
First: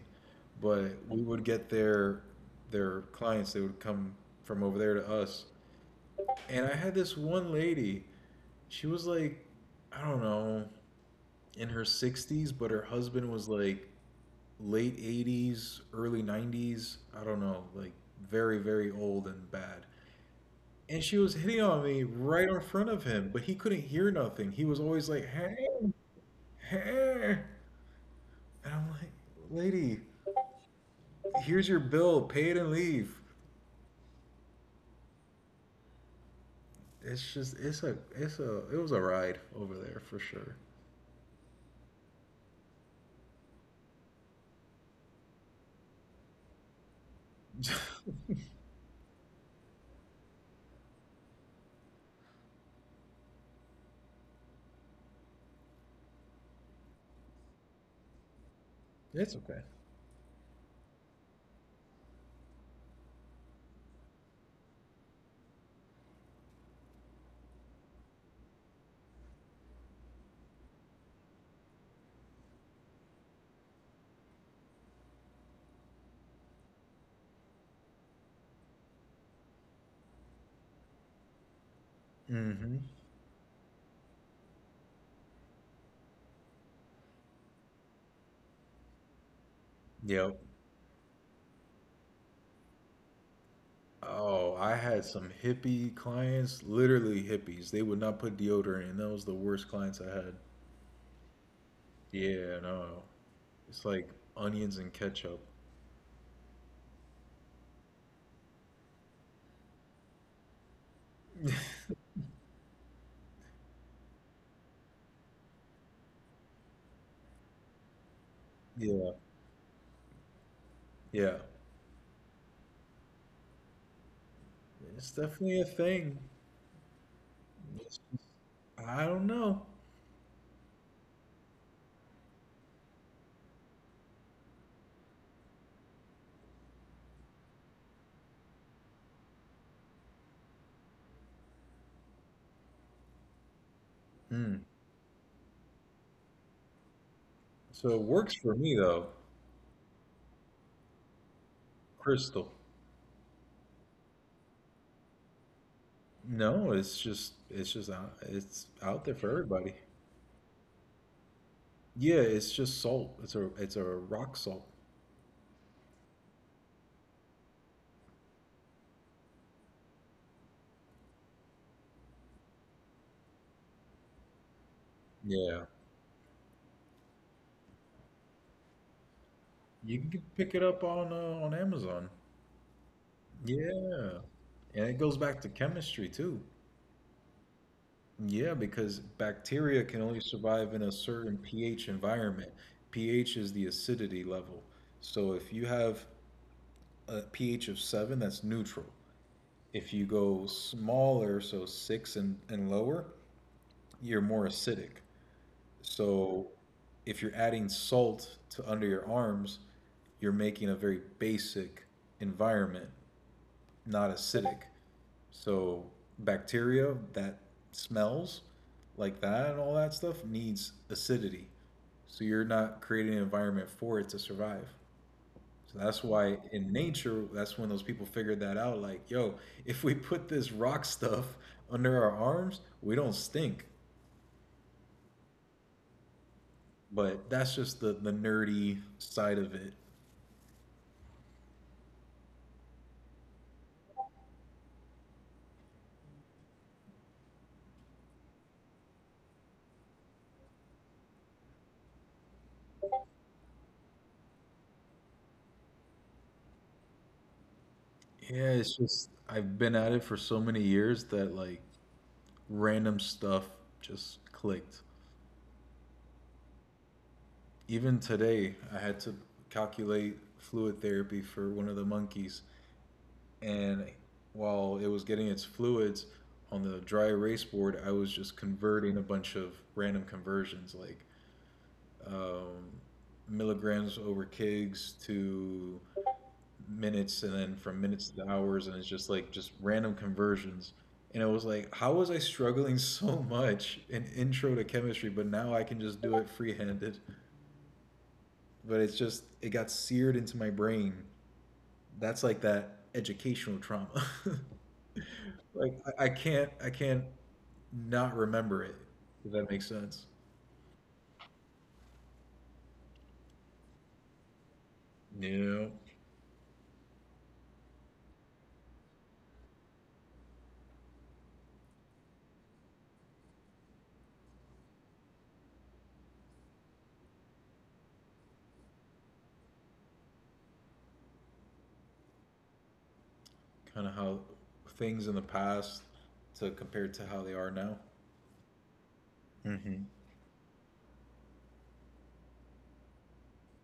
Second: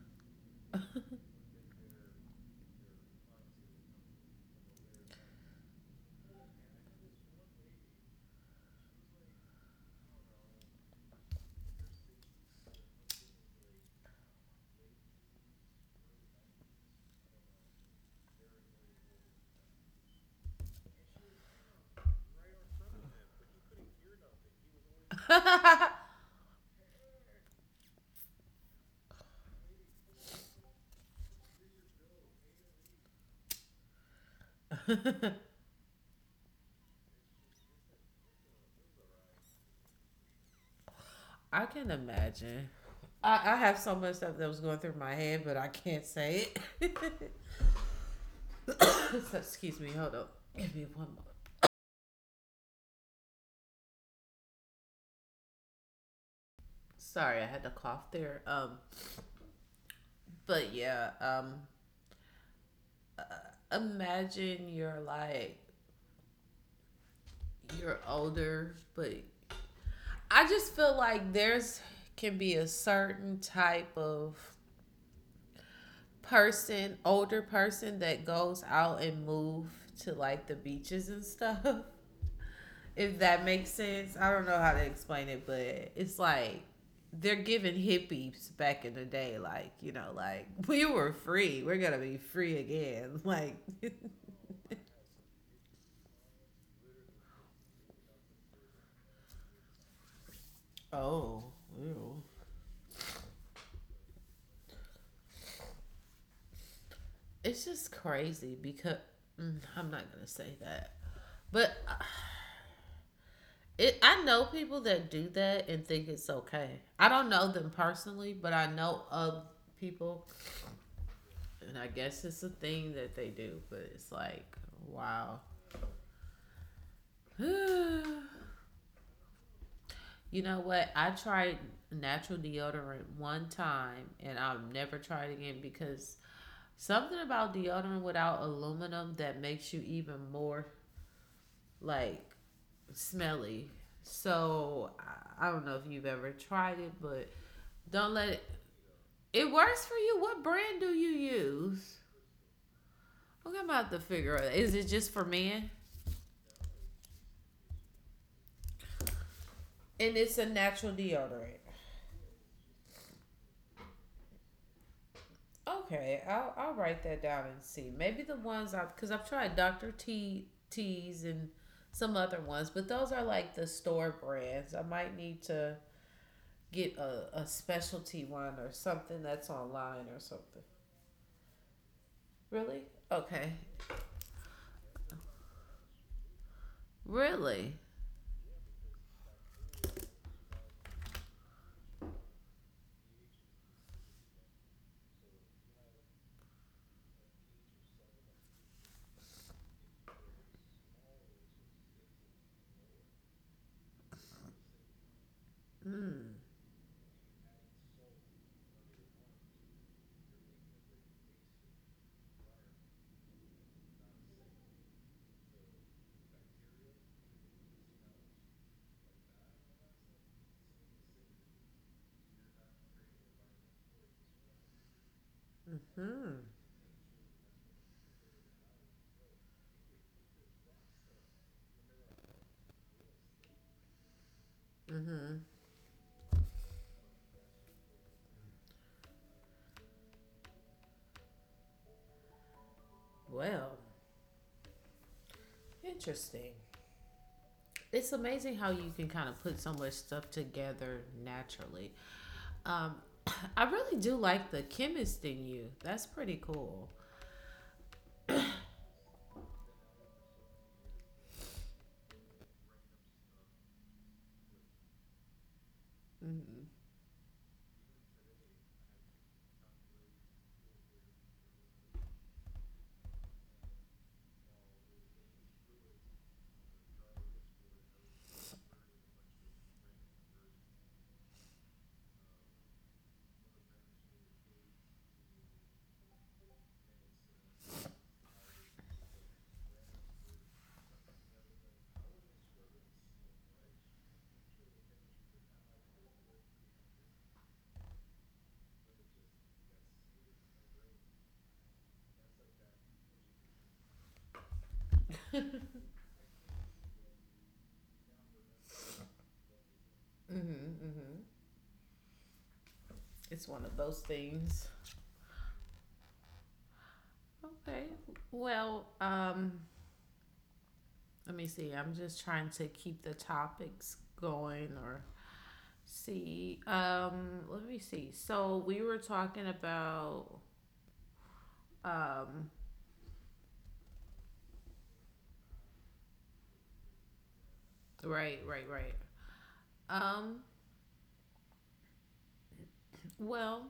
B: But we would get their clients, they would come from over there to us. And I had this one lady, she was like, I don't know, in her 60s, but her husband was like late 80s, early 90s. I don't know, like very, very old and bad. And she was hitting on me right in front of him, but he couldn't hear nothing. He was always like, hey, hey. And I'm like, lady, here's your bill, pay it and leave. It's just, it's a, It was a ride over there for sure.
A: I can imagine. I have so much stuff that was going through my head, but I can't say it. So, excuse me. Hold up. Give me one more. Sorry, I had to cough there.
B: It's okay.
A: But yeah. Imagine you're like you're older, but I just feel like there's can be a certain type of person, older person that goes out and move to like the beaches and stuff.
B: Mm-hmm.
A: If that makes sense. I don't know how to explain it, but it's like they're giving hippies back in the day, like, you know,
B: Yep.
A: like, we were free. We're gonna be free again. Like,
B: Oh, I had some hippie clients, literally hippies. They would not put deodorant, and that was the worst clients I had.
A: oh, ew.
B: Yeah, no. It's like onions and ketchup.
A: It's just crazy because, I'm not gonna say that, but I know people that do that and think it's okay. I don't know them personally, but I know
B: Yeah,
A: of people,
B: yeah.
A: and I guess it's a thing that they do. But it's like,
B: It's
A: wow.
B: definitely a thing. It's
A: You
B: just- I don't know.
A: know what? I tried natural deodorant one time, and I'll never try it again because something about deodorant without aluminum that makes you even more like smelly.
B: Mm.
A: So I don't know if you've ever tried it, but
B: So it
A: don't let
B: works
A: it.
B: for me though.
A: It works for you. What brand do you use?
B: Crystal.
A: Okay, I'm about to figure out. Is it just for men?
B: No, it's out there for everybody.
A: And it's a natural deodorant.
B: Yeah, it's just salt. It's a rock salt.
A: Okay, I'll write that down and see. Maybe the ones I've because I've tried Dr. TT's and some other ones, but those are like the store brands. I might need
B: Yeah.
A: to get a specialty one or something that's
B: You
A: online or
B: can pick
A: something.
B: it up on Amazon.
A: Really? Okay.
B: Yeah. And it goes back to chemistry too.
A: Really?
B: Yeah, because bacteria can only survive in a certain pH environment. pH is the acidity level. So if you have a pH of seven, that's neutral. If you go smaller, so six and lower, you're more acidic.
A: Hmm.
B: So if you're adding salt to under your arms, you're making a very basic environment, not acidic. So bacteria that smells like that and all that stuff needs acidity. So you're not creating an environment for it to survive. So that's why in nature, that's when those people figured that out. Like, yo, if we put this rock stuff under our arms, we don't stink. But that's just the nerdy side of it.
A: Well, interesting. It's amazing how you can kind of put so much stuff together naturally. Um, I really do like the chemist in you. That's pretty cool.
B: Yeah, it's just, I've been at it for so many years that like random stuff just clicked. Even today, I had to calculate fluid therapy for one of the monkeys, and while it was getting its fluids on the dry erase board, I was just converting a bunch of random conversions like um, milligrams over kgs to minutes, and then from minutes to hours, and it's just like just random conversions. And I was like, how was I struggling so much in intro to chemistry, but now I can just do it free-handed? But it's just, it got seared into my brain. That's like that educational trauma. Like I can't not remember it. If that makes sense.
A: Mm-hmm, mm-hmm. It's one of those things.
B: You know,
A: Okay. Well, let me see. I'm just trying to keep the topics going or see. Let me see. So we were talking about um
B: kind of how things in the past to compare to how they are now.
A: Right, right, right.
B: hmm
A: Um, well,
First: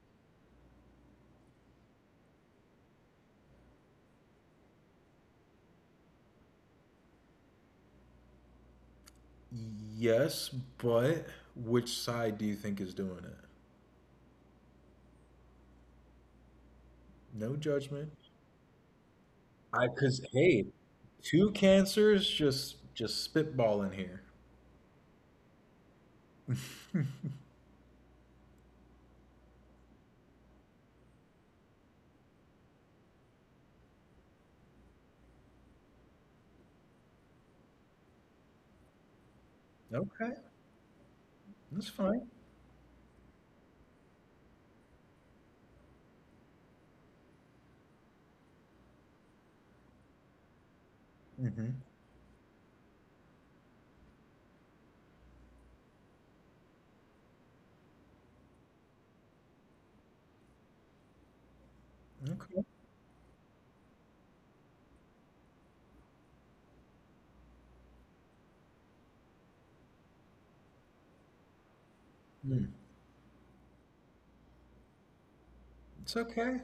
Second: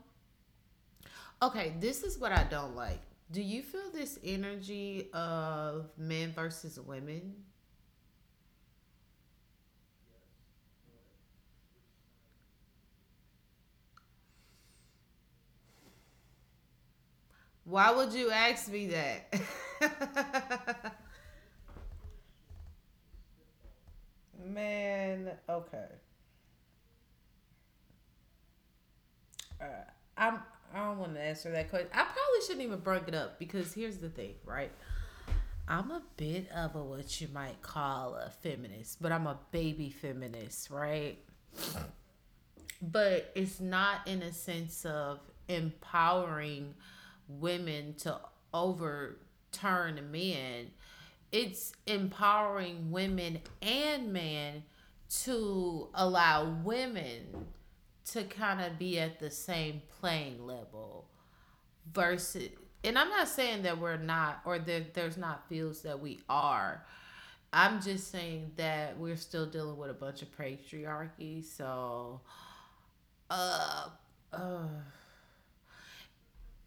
A: okay, this is what I don't like. Do you feel this energy of men versus women?
B: Yes, but which side do you think is doing it? No
A: Why would
B: judgment.
A: you ask me that?
B: I Cause hey, two cancers just spitballing here.
A: Man, okay. I'm I don't want to answer that question. I probably shouldn't even bring it up because here's the thing, right? I'm a bit of a what you might call a feminist, but I'm a baby
B: Okay,
A: feminist, right?
B: that's fine.
A: But it's not in a sense of empowering women to overturn men. It's
B: hmm
A: empowering women and men to allow women to kind of be at the same playing level versus.
B: Okay.
A: And I'm not saying that we're not or that there's not fields that we are. I'm just saying that we're still dealing with a bunch of patriarchy. so
B: Mm.
A: uh, uh,
B: It's okay.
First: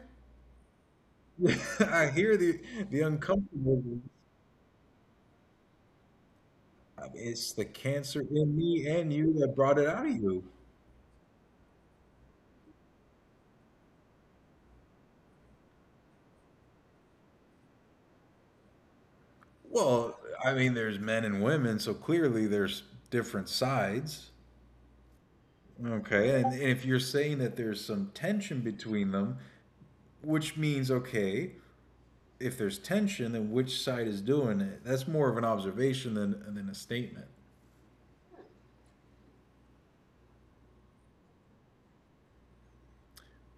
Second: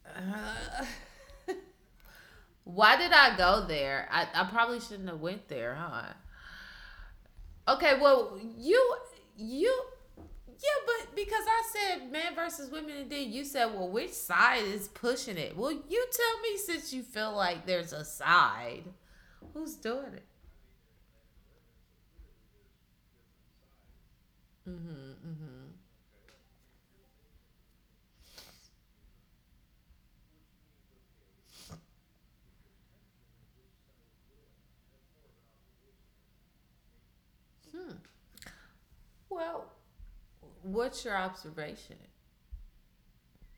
B: I hear the
A: why
B: the
A: did I go
B: uncomfortable.
A: there? I probably shouldn't have went there, huh?
B: I mean, it's the
A: Okay,
B: cancer
A: well,
B: in me
A: you
B: and you that brought
A: you
B: it out of you.
A: yeah, but because I said man versus women, and then you said, well, which side is pushing it? Well, you tell me, since you feel like there's a side, who's doing
B: Well,
A: it?
B: I mean, there's men and women, so clearly there's different sides.
A: Mm-hmm.
B: Okay, and if you're saying that there's some tension between them, which means, okay, if there's tension, then which side is doing it? That's more of an observation than a statement.
A: Well, what's your observation?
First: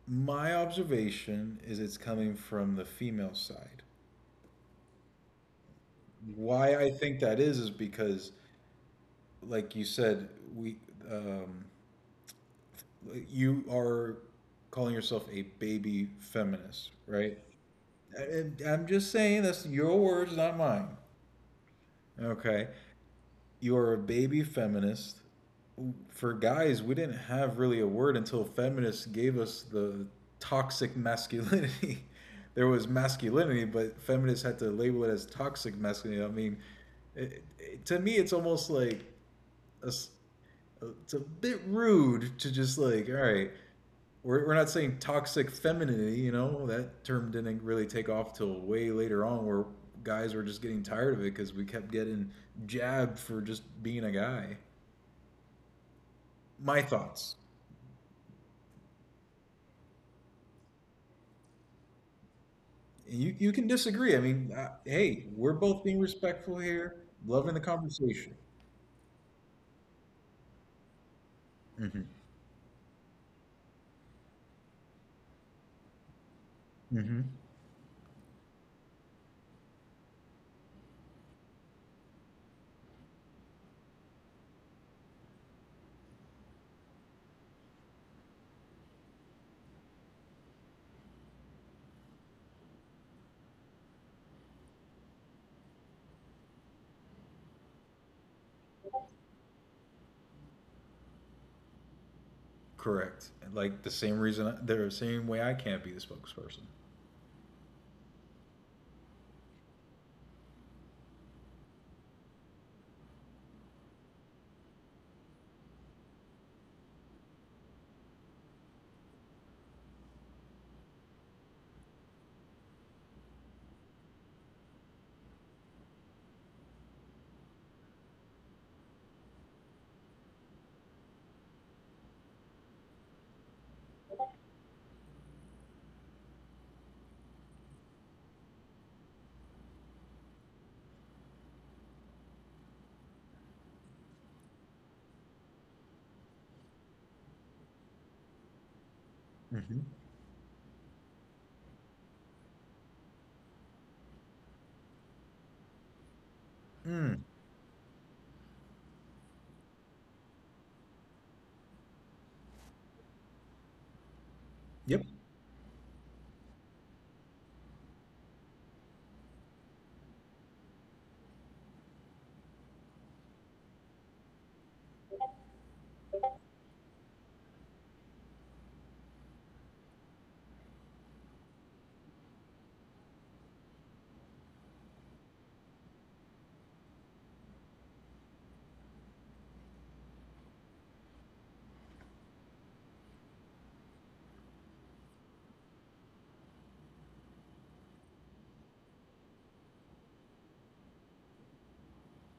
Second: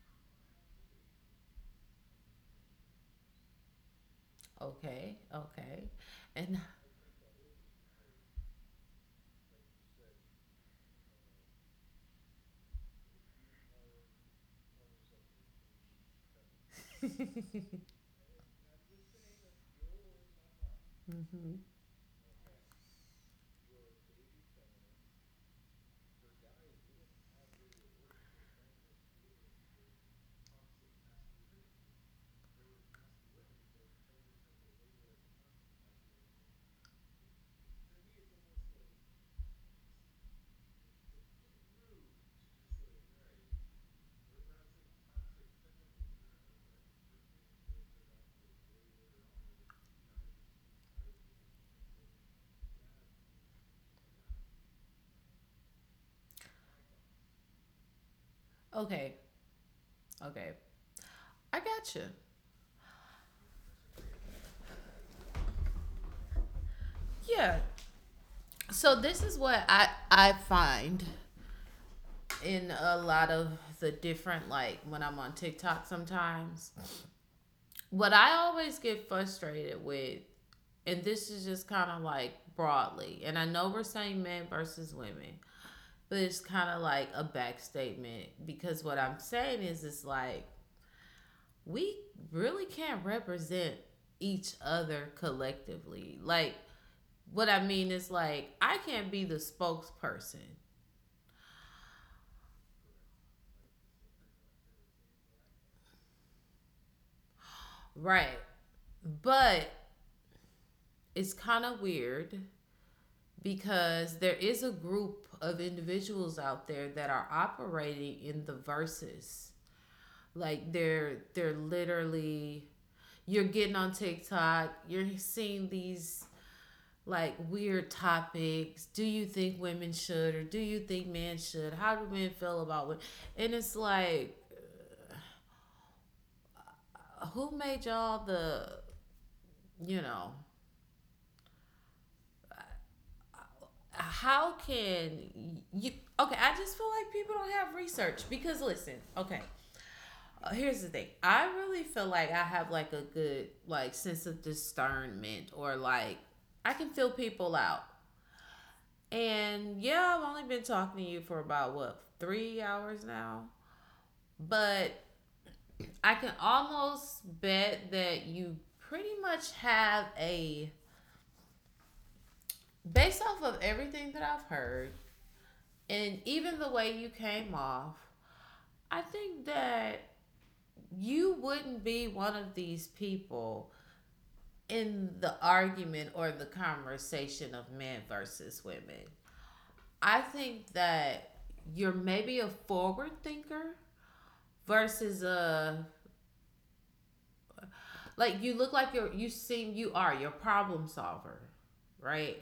B: My observation is it's coming from the female side.
A: Okay, okay, and
B: Why I think that is because, like you said, um, you are calling yourself a baby feminist, right? And I'm just saying that's your words, not mine. Okay. You are a baby feminist. For guys, we didn't have really a word until feminists gave us the toxic masculinity. There was masculinity, but feminists had to label it as toxic masculinity. I mean, to me, it's almost like a s- it's a bit rude to just like, all right, we're not saying toxic femininity, that term didn't really take off till way later on where guys were just getting tired of it because we kept getting jabbed for just being a guy. My thoughts.
A: okay, okay, I got you.
B: You can disagree. I mean, hey, we're both being respectful here, loving
A: Yeah,
B: the conversation.
A: so this is what I find
B: Hmm.
A: in a lot of the different, like when I'm on TikTok sometimes.
B: Hmm.
A: What I always get frustrated with, and this is just kind of like broadly, and I know we're saying men versus women, but it's kind of like a back statement, because what I'm saying is it's like we really can't represent each other collectively. Like what I mean is like I can't be the spokesperson.
B: Correct. Like the same reason, the same way I can't be the spokesperson.
A: Right. But it's kind of weird, because there is a group of individuals out there that are operating in the verses. Like they're literally, you're getting on TikTok, you're seeing these like weird topics. Do you think women should, or do you think men should? How do men feel about women? And it's like, who made y'all the, you know how can you, okay, I just feel like people don't have research. Because listen, okay,
B: Hmm.
A: here's the thing, I really feel like I have like a good, like, sense of discernment, or like I can feel
B: Mm.
A: people out. And yeah, I've only been talking to you for about what, 3 hours now, but
B: Yep.
A: I can almost bet that you pretty much have a, based off of everything that I've heard and even the way you came off, I think that you wouldn't be one of these people in the argument or the conversation of men versus women. I think that you're maybe a forward thinker versus a, like you look like you're you seem you are you're a problem solver, right?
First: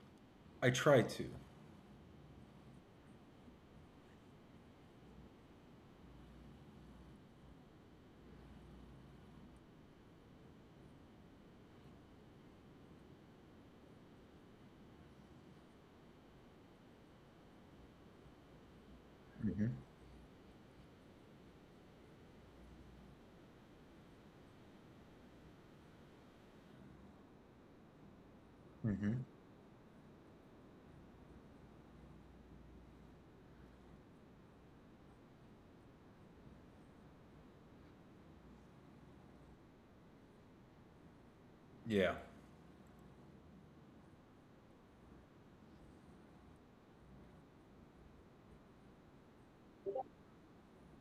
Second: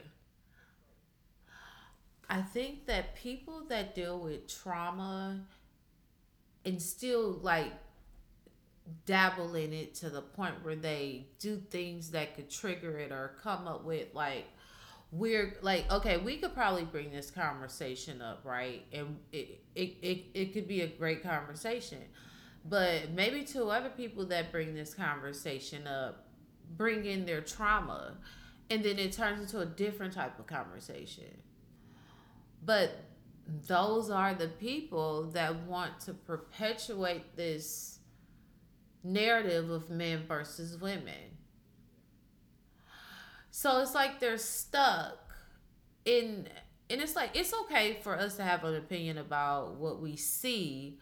B: I try to.
A: I think that people that deal with trauma and still like dabble in it to the point where they do things that could trigger it, or come up with like, we're like, okay, we could probably bring this conversation up, right? And it could be a great conversation, but maybe to other people that bring this conversation up, bring in their trauma, and then it
B: Hmm.
A: turns into a different type of conversation. But those are the people that want to perpetuate this narrative of men versus women.
B: Yeah.
A: So it's like they're stuck in, and it's like it's okay for us to have an opinion about what we see,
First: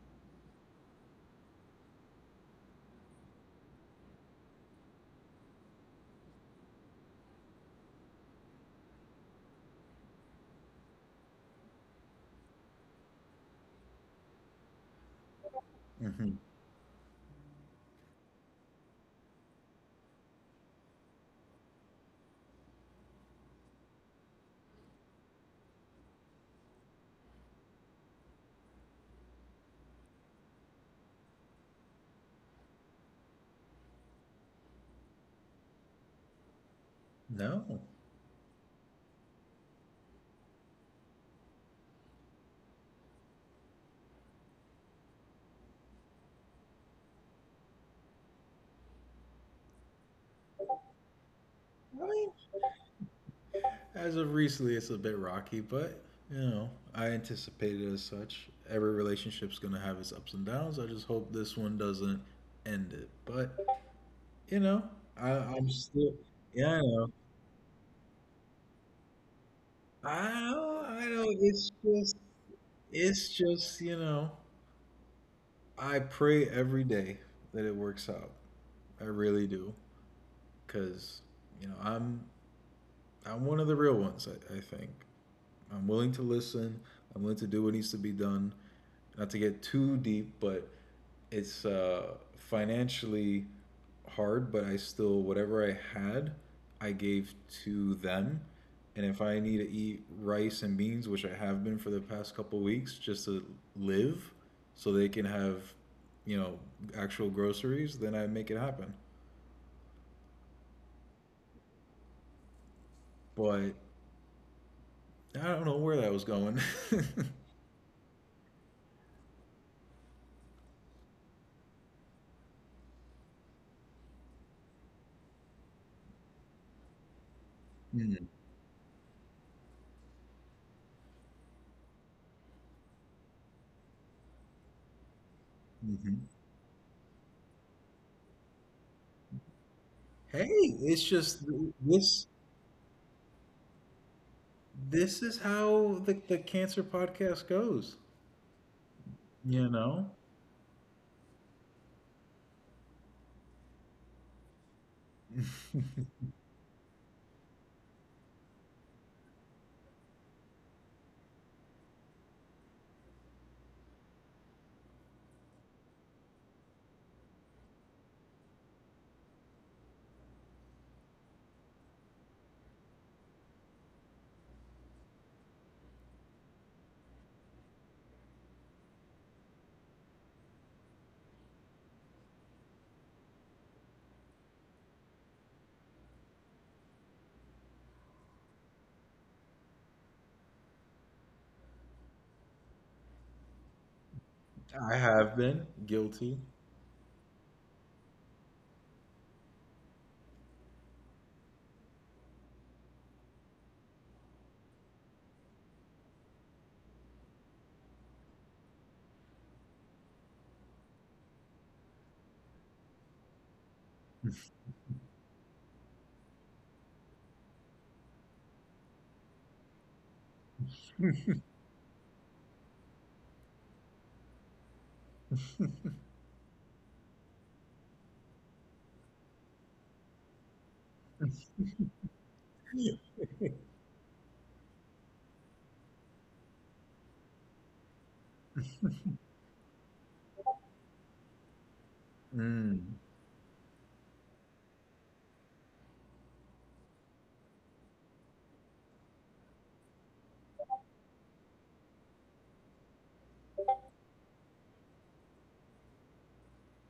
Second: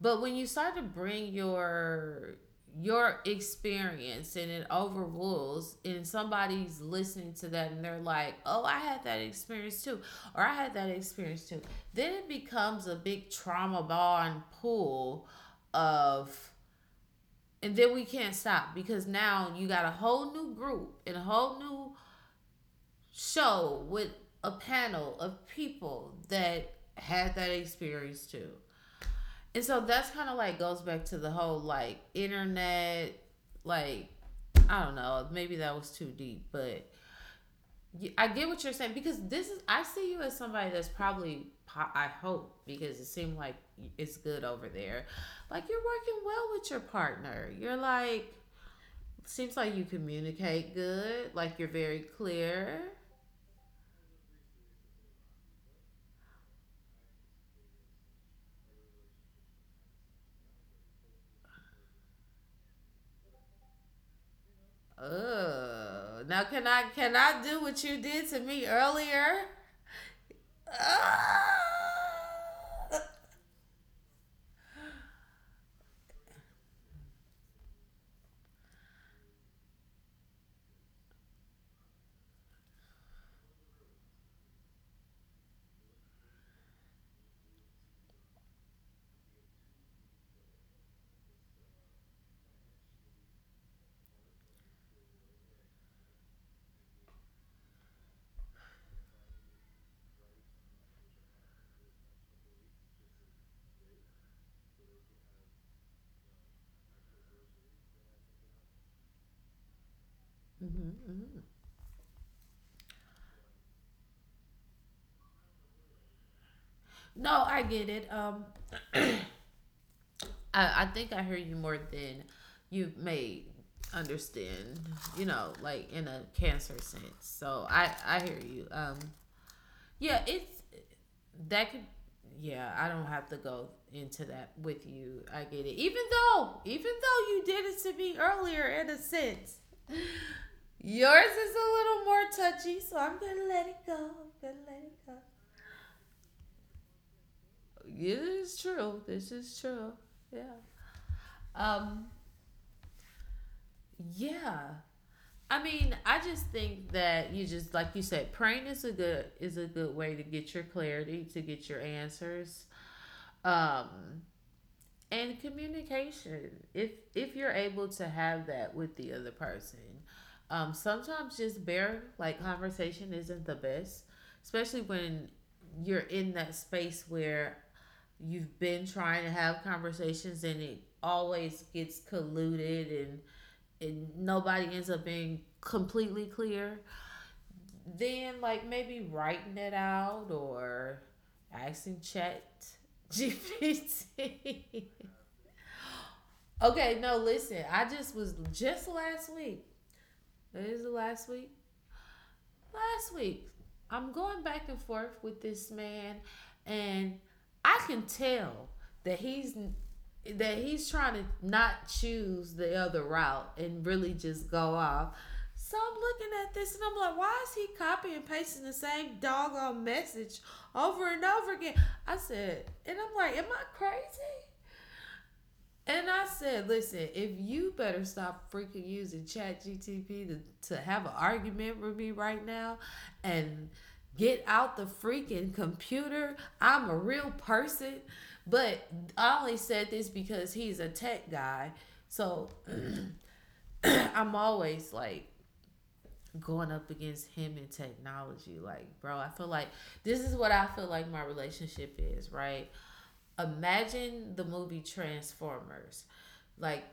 A: but when you start to bring your experience, and it overrules, and somebody's listening to that and they're like, "Oh, I had that experience too." Or I had that experience too. Then it becomes a big trauma bond pool of.
B: Hmm.
A: And then we can't stop because now you got a whole new group and a whole new show with a panel of people that had that experience too. And so that's kind of like goes back to the whole like internet, like, I don't know, maybe that was too deep, but
B: No.
A: I get what you're saying, because this is, I see you as somebody that's probably, I hope, because it seemed like it's good over there. Like, you're working well with your partner. You're like, seems like you communicate good. Like you're very
B: Really?
A: clear.
B: As of recently, it's a bit rocky, but I anticipated as such. Every relationship's gonna have its ups and downs. I just hope this one doesn't end it. But you know, I'm still,
A: Oh, now can
B: yeah, I
A: I
B: know.
A: can I do what you did to me earlier?
B: I know.
A: Ah!
B: It's just, you know, I pray every day that it works out. I really do, because you know, I'm, I'm one of the real ones. I think. I'm willing to listen. I'm willing to do what needs to be done. Not to get too deep, but it's financially hard. But I still, whatever I had, I gave to them. And if I need to eat rice and beans, which I have been for the past couple of weeks, just to live, so they can have, you know, actual groceries, then I make it happen. But I don't know where that was going.
A: No, I get it. I think I hear you more than you may understand. Like in a cancer sense. So I
B: Mm,
A: hear you. Yeah, it's, that could, yeah, I don't have to go into that with you. I get it, even
B: mhm.
A: though even though you did it to me earlier in a sense.
B: Hey, it's
A: Yours
B: just
A: is a little more
B: this.
A: touchy, so I'm gonna let it go. I'm gonna let it go.
B: This is how the cancer podcast
A: It
B: goes.
A: is true. This is
B: You
A: true.
B: know,
A: Yeah. Um yeah, I mean, I just think that, you just like you said, praying is a good, is a good way to get your clarity, to get your answers. Um and communication, if you're able to have that with the other person. Sometimes just bare, like, conversation isn't the best, especially when you're in that space where you've been trying to have conversations and it always gets colluded and nobody ends up being completely clear. Then like maybe writing it out, or asking Chat GPT.
B: I have been guilty.
A: Okay, no, listen. I just was, just last week. It is the last week. Last week, I'm going back and forth with this man, and I can tell that he's trying to not choose the other route and really just go off. So I'm looking at this and I'm like, why is he copying and pasting the same doggone message over and over again? I said, and I'm like, am I crazy? And I said, listen, if you better stop freaking using Chat GTP to have an argument with me right now, and get out the freaking computer. I'm a real person. But I only said this because he's a tech guy. So
B: Mm.
A: I'm always like going up against him in technology. Like, bro, I feel like this is what I feel like my relationship is, right? Imagine the movie Transformers, like,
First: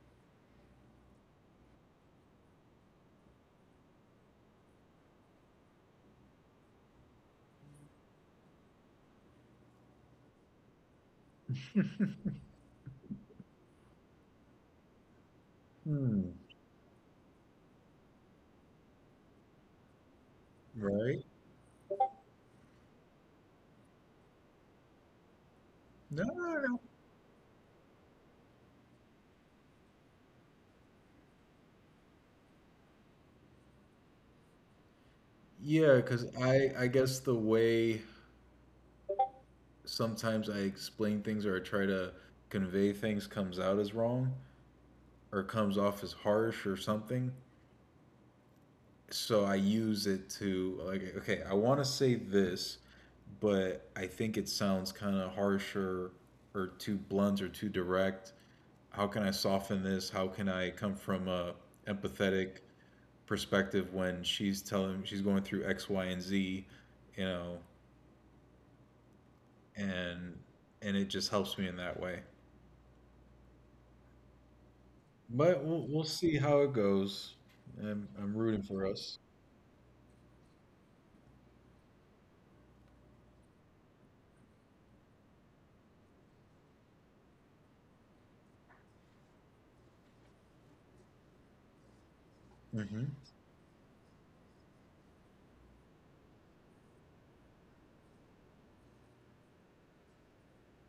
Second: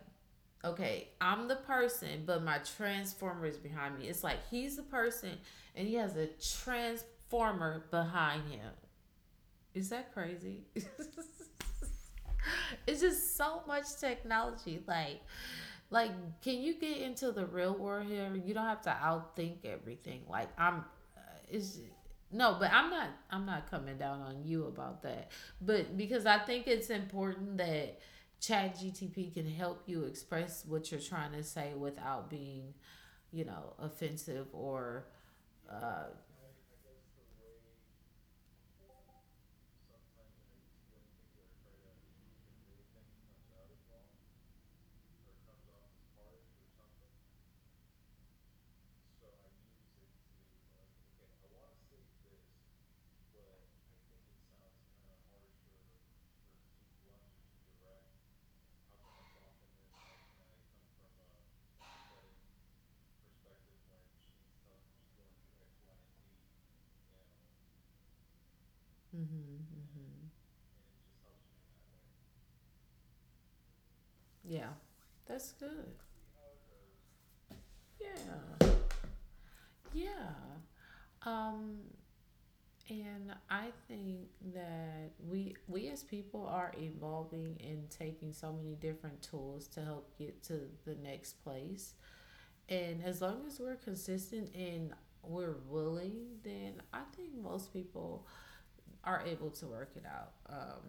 A: okay, I'm the person, but my transformer is behind me. It's like he's the person and he has a transformer behind him. Is that crazy? It's just so much technology. Like,
B: Mm.
A: can you get into the real world here? You don't have to outthink everything. Like, I'm, uh,
B: Right?
A: is no, but I'm not. I'm not coming down on you about that. But
B: No,
A: because I
B: no,
A: think
B: no.
A: it's important that Chat GTP can help you express what you're trying to say without being, offensive, or.
B: Yeah,
A: Uh,
B: because I guess the way sometimes I explain things or I try to convey things comes out as wrong or comes off as harsh or something. So I use it to like okay, I want to say this, but I think it sounds kind of harsher or too blunt or too direct. How can I soften this? How can I come from a empathetic perspective when she's telling she's going through X, Y, and Z, you know,
A: hmm hmm
B: and and it just helps me in that way.
A: yeah, that's
B: But we'll
A: good.
B: we'll see how it goes. I'm rooting
A: Yeah,
B: for us.
A: yeah. Um, And I think that we as people are evolving and taking so many different tools to help get to the next place. And
B: Hmm.
A: as long as we're consistent and we're willing, then I think most people are able to work it out.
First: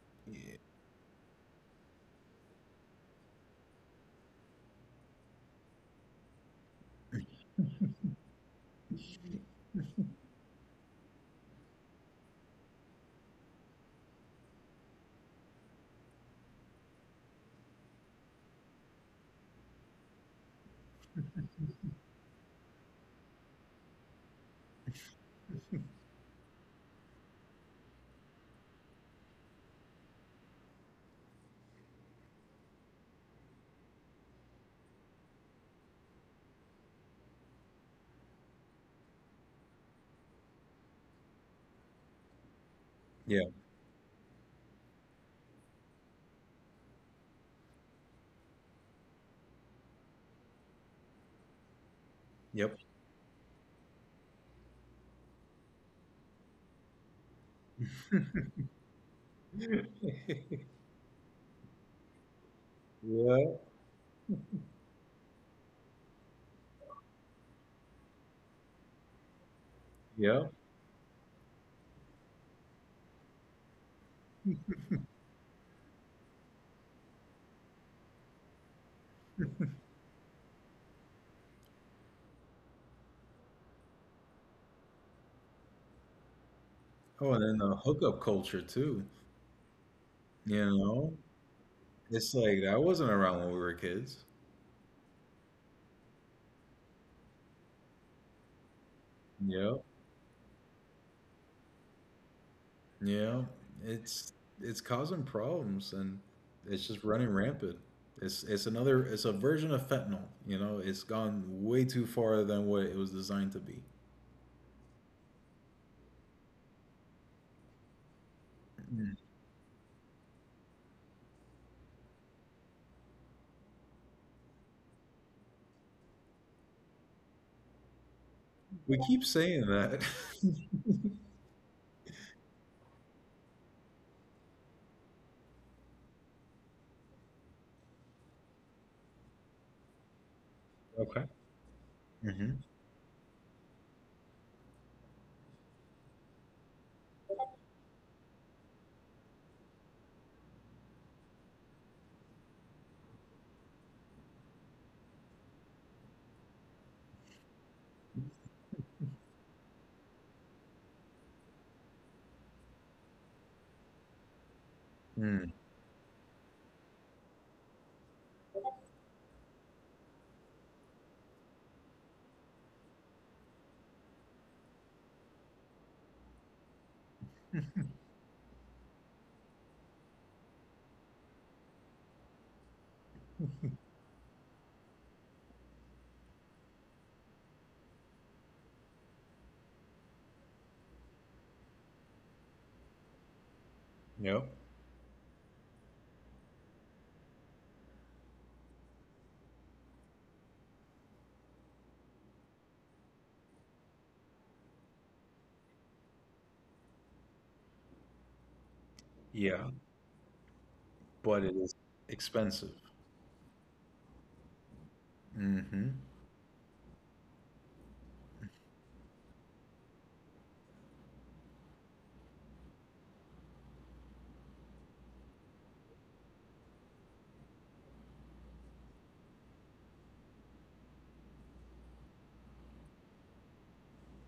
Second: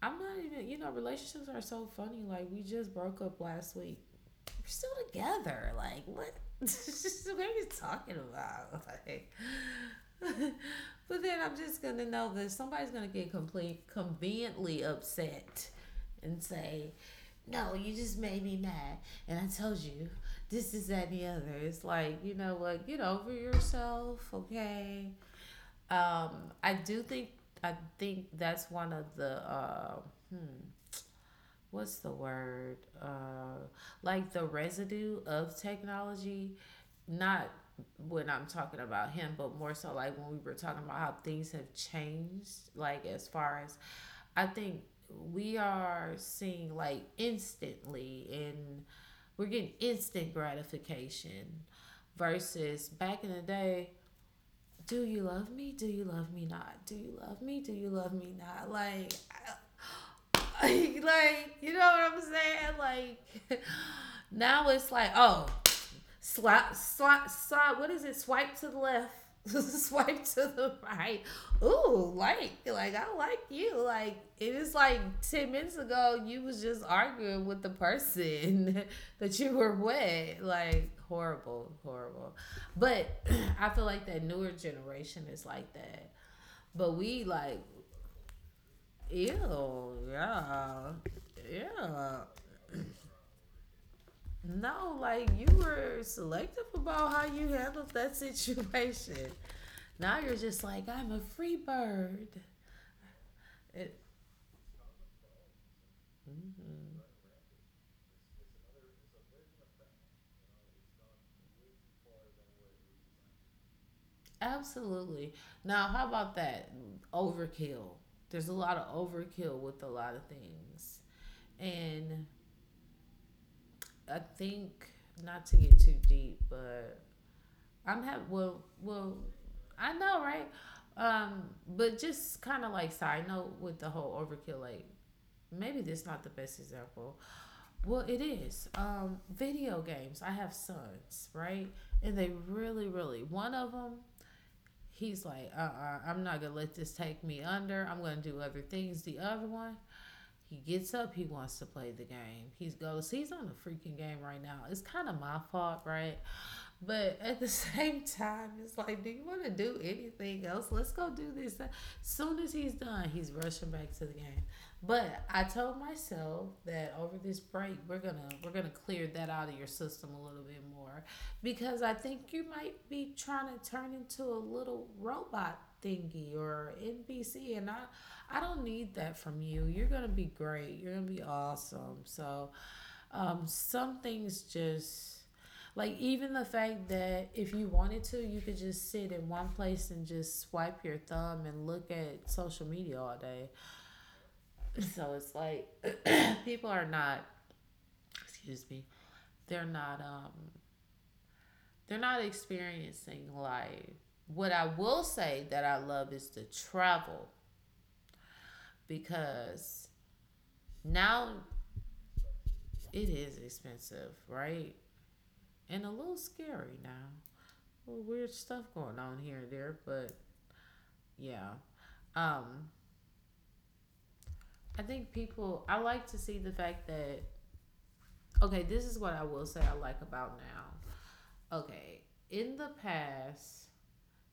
A: I'm not even, relationships are so funny. Like we just broke up last week. We're still together. Like what? What are you talking about? Like. But then I'm just gonna know that somebody's gonna get complete, conveniently upset, and say, no, you just made me mad and I told you this is that and the other. It's like, you know what, get over yourself, okay? Um, I do think I think that's one of the, hmm, what's the word, like the residue of technology, not when I'm talking about him, but more so like when we were talking about how things have changed, like, as
B: Yeah.
A: far as, I think we are seeing like instantly, and we're getting instant gratification
B: Yep.
A: versus back in the day. Do you love me, do you love me not, do you love me, do you love me not, like like, you know what I'm saying?
B: Yeah.
A: Like, now it's like, oh, slap, slap, slap. What is it? Swipe to the left. Swipe to
B: Yep.
A: the right. Ooh, like, I like you. Like it is like 10 minutes ago, you was just arguing with the person that you were with. Like, horrible, horrible. But I feel like that newer generation is like that. But we
B: Oh, and
A: like.
B: then the hookup culture too.
A: Ew,
B: You
A: yeah.
B: know,
A: Yeah.
B: it's like that wasn't around when we were kids.
A: No, like you were selective about how you handled that situation.
B: Yep.
A: Now you're just like, I'm a free bird.
B: Yeah.
A: It,
B: It's it's causing problems and it's just running rampant. It's a version of fentanyl. It's gone way too far than what it was designed to be.
A: absolutely. Now, how about that? Overkill. There's a lot of
B: Mm.
A: overkill with a lot of things. And I think, not to get too deep, but I'm having, well,
B: We keep saying
A: I
B: that.
A: know, right? Um, but just kind of like side note with the whole overkill, like maybe this not the best example. Well, it is. Video games. I have
B: Okay.
A: sons, right? And they
B: Hmm.
A: really, really, one of them. He's like, uh-uh, I'm not gonna let this take me under. I'm gonna do other things. The other one, he gets up, he wants to play the game. He goes, he's on a freaking game right now. It's kind of my fault, right? But at the same time, it's like, do you want to do anything else? Let's go do this. As soon as he's done, he's rushing back to the game. But I
B: Mm.
A: told myself that over this break we're gonna clear that out of your system a little bit more because I think you might be trying to turn into a little robot thingy or NPC, and I don't need that from you. You're gonna be great. You're gonna be awesome. So some things, just like even the fact that if you wanted to, you could just sit in one place and just swipe your thumb and look at social media all day,
B: Yep.
A: so it's like people are not, excuse me, they're not um they're not experiencing life. What I will say that I love is to travel
B: Yeah,
A: because now
B: but it is expensive.
A: it is expensive, right? And a
B: Hmm.
A: little scary now. Well, weird stuff going on here and there, but yeah. Um I think people I like to see the fact that, okay, this is what I will say I like about now. Okay, in the past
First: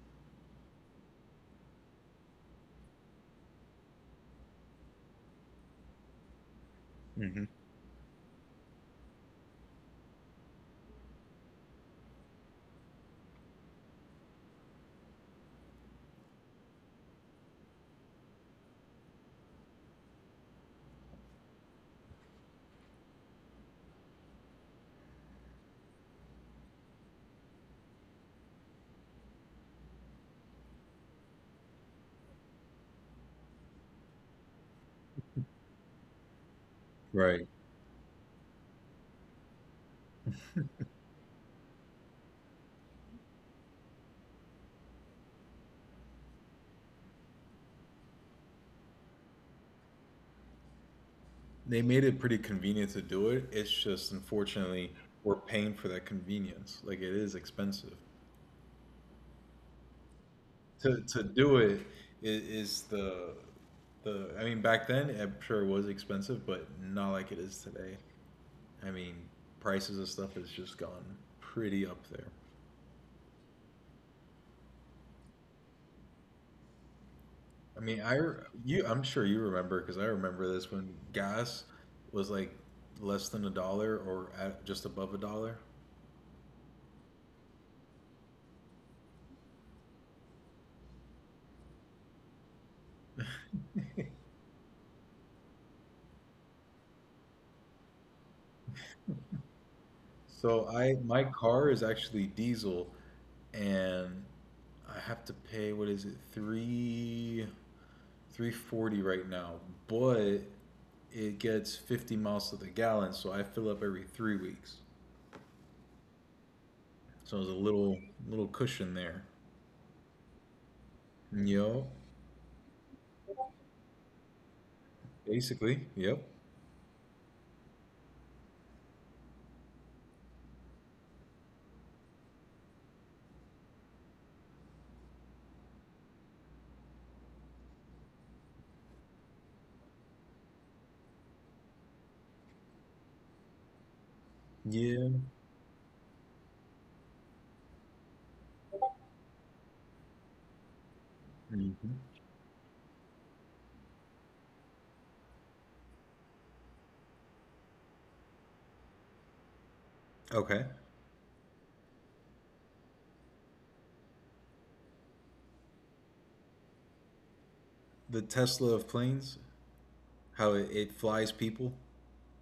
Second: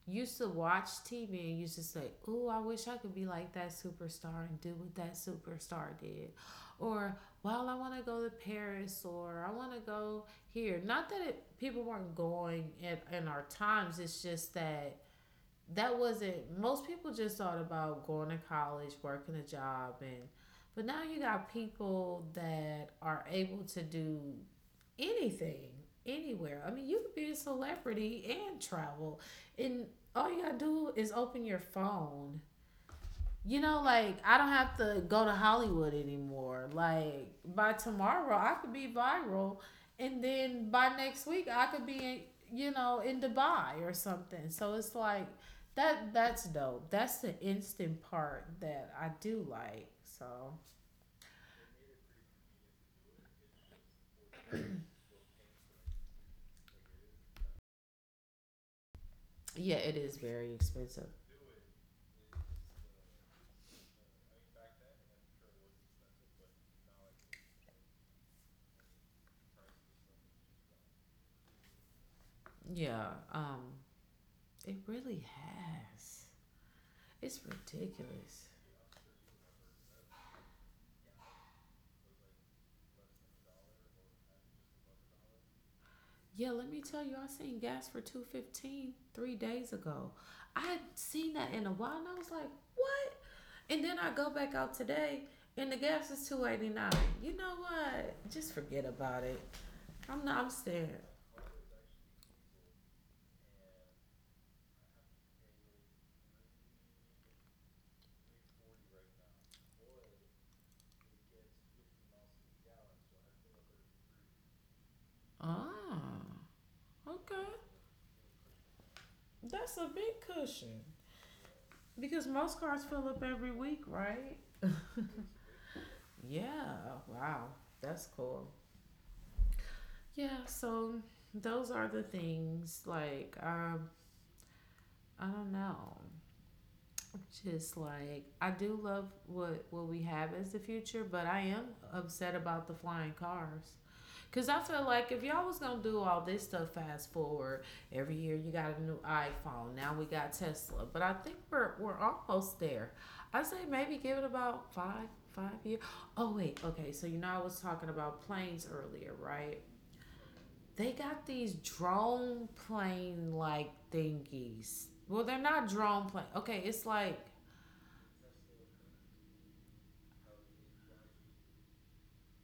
A: used to watch TV and used to say, "Oh, I wish I could be like that superstar and do what that superstar did," or
B: Hmm.
A: "Well, I want to go to Paris," or "I want to go here." Not that it, people weren't going in our times. It's just that that wasn't, most people just thought about going to college, working a job, and but now you got people that are able to do anything anywhere. I mean, you could be a celebrity and travel, and all you got to do is open your phone, like I don't have to go to Hollywood anymore. Like
B: Right.
A: by tomorrow, I could be viral, and then by next week, I could be, in Dubai or something. So it's like that. That's dope. That's the instant part that I do like. So
B: They made it pretty convenient to do it. It's just unfortunately we're paying for that convenience. Like it is expensive
A: yeah, it is very
B: to
A: expensive.
B: to do it. Is is the I mean back then I'm sure it was expensive, but not like it is today. I mean prices of stuff has just gone pretty up there.
A: Yeah, um, it really has. It's
B: I mean
A: ridiculous.
B: I'm sure you remember because I remember this when gas was like less than a dollar or at just above a dollar.
A: Yeah, let me tell you, I seen gas for 2.15 3 days ago. I hadn't seen that in a while, and I was like, "What?" And then I go back out today, and the gas is 2.89. You know what? Just forget about it. I'm not. I'm
B: So I
A: scared.
B: my car is actually diesel, and I have to pay what is it three forty right now, but it gets 50 miles to the gallon, so I fill up every 3 weeks.
A: Ah,
B: So
A: okay.
B: there's a little cushion there.
A: That's a big cushion
B: Yo,
A: because most cars fill up every week, right?
B: basically, yep,
A: Yeah. Wow, that's cool. Yeah. So those are the things. Like, I don't know, just like I do love what we have as the future, but I am upset about the flying cars. Cause I feel like if
B: yeah.
A: y'all was gonna do all this stuff fast forward, every year you got a new iPhone. Now we got Tesla, but I think we're
B: Hmm.
A: almost there. I say maybe give it about five years. Oh wait, okay. So you know I was talking about planes earlier, right?
B: Okay,
A: They got these drone plane like thingies. Well, they're not drone plane. Okay, it's like
B: the Tesla of planes, how it flies people.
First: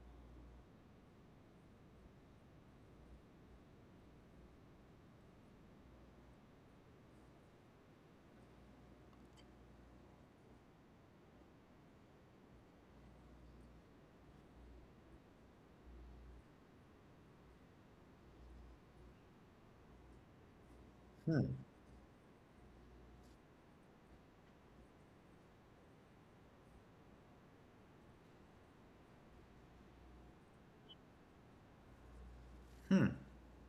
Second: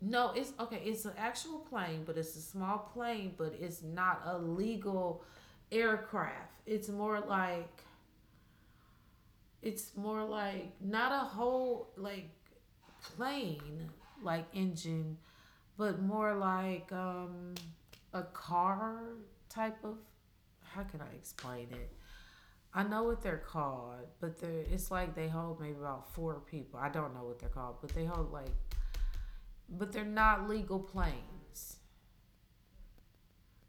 A: no, it's okay. It's an actual plane, but it's a small plane, but it's not a legal aircraft. It's more like not a whole like plane like engine, but more like a car type of, how can I
B: Hmm.
A: explain it? I know what they're called, but they're it's like they hold maybe about four people. I don't know what they're called, but they hold like, but they're not legal planes.
B: Hmm.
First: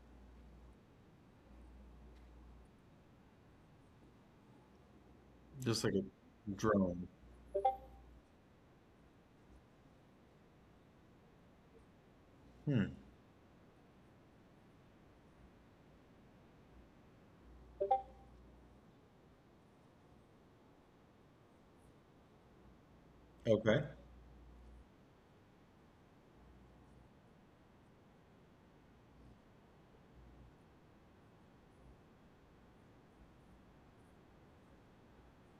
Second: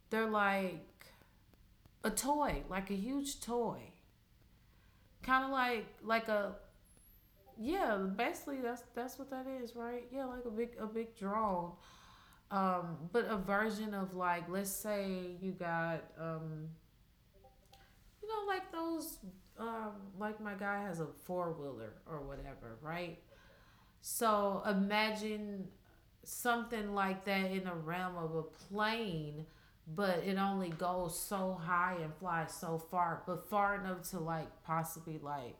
A: They're like a toy, like a huge toy, kind of
B: Just
A: like
B: like a
A: like a,
B: drone.
A: yeah. Basically, that's what that is, right? Yeah, like a big drone,
B: Hmm.
A: but a version of, like, let's say you got, you know, like those, um, like my guy has a four wheeler or whatever, right?
B: Okay.
A: So imagine something like that in the realm of a plane, but it only goes so high and flies so far, but far enough to like possibly like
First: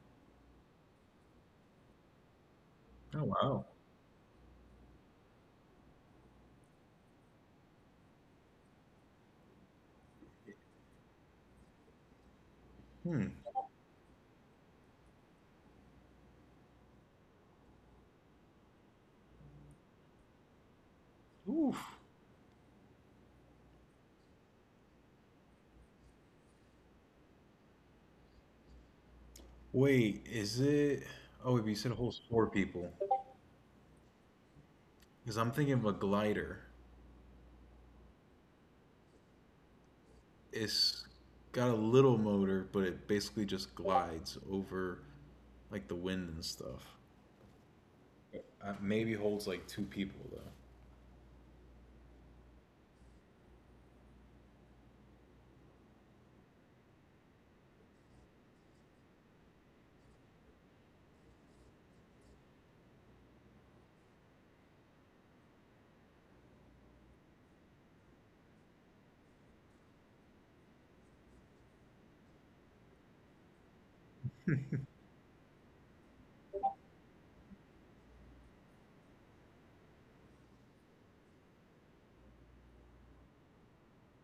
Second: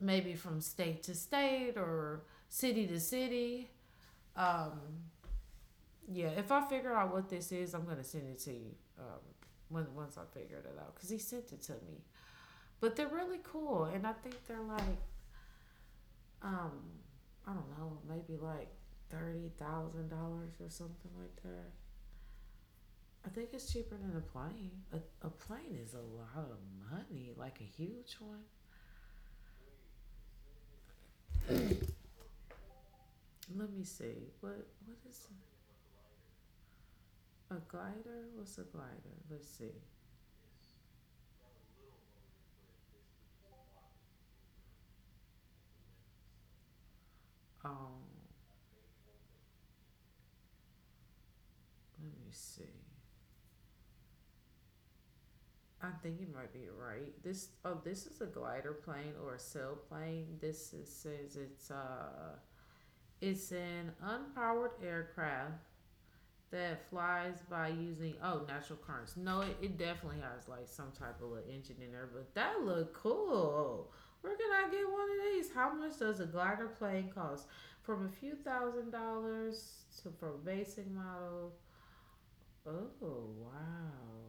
A: maybe from state to state or city to
B: Oh wow.
A: city. Um, yeah, if I figure out what this is, I'm gonna send it to you. Once I figured it out because he sent it to me. But they're
B: Hmm.
A: really cool, and I think they're like, um, I don't know, maybe like $30,000 or something like that.
B: Oof.
A: I think it's cheaper than a plane. A plane is a lot of money, like a huge one.
B: Wait, is it? Oh, wait, but you said holds four people.
A: Let me see. What is
B: Because
A: it?
B: I'm thinking of a glider.
A: A glider? What's a glider? Let's see.
B: It's got a little motor, but it basically just glides over like the wind and stuff.
A: Um,
B: Maybe holds like two people
A: Let me see. I think you might be right. This oh, this is a glider plane or a sailplane. Says it's an unpowered aircraft that flies by using, oh, natural currents. No, it definitely has like some type of little engine in there, but that look cool. Where can I get one of these? How much does a glider plane cost? From a few thousand dollars to from basic model. Oh, wow.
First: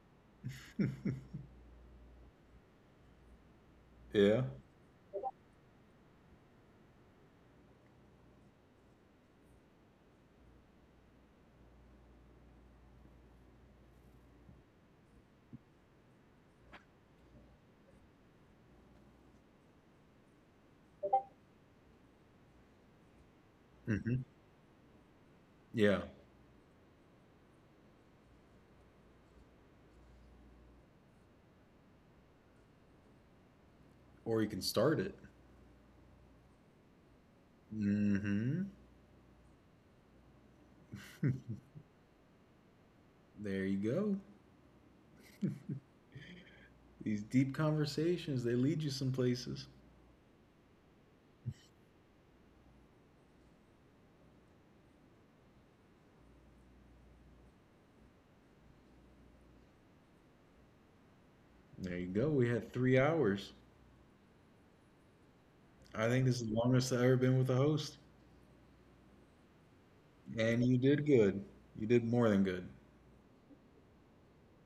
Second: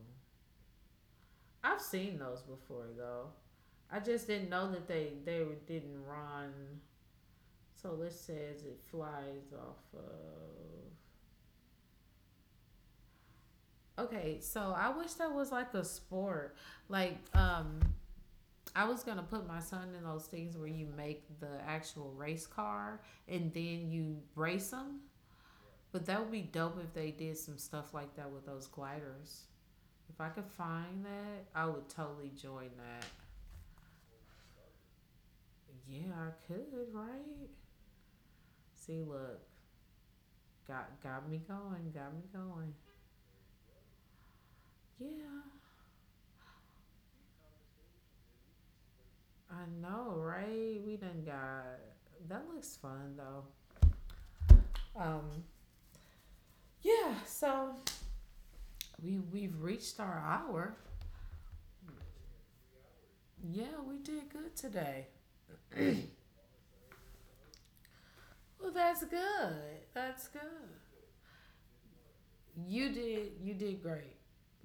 B: though.
A: I've seen those before though. I just
B: Yeah.
A: didn't know that they didn't run. So this says it flies off of, okay, so I wish that was like a sport. Like, I was gonna put my son in those things where you make the actual race car and then you
B: Hmm.
A: race them.
B: Yeah.
A: But that would be dope if they did some stuff like that with those gliders. If I could find that, I would totally join that.
B: Or you can start it.
A: Yeah, I could, right?
B: Hmm.
A: See, look, got me going, got me going.
B: There you go.
A: Yeah,
B: These deep conversations, they lead you some
A: I
B: places.
A: know, right? We done got that looks fun though. Um, yeah, so we've reached our hour.
B: There you go. We had 3 hours.
A: Yeah, we did good today.
B: I think this is the longest I've ever been with a host.
A: Well, that's good. That's good.
B: And you did good. You did more than good.
A: You did great.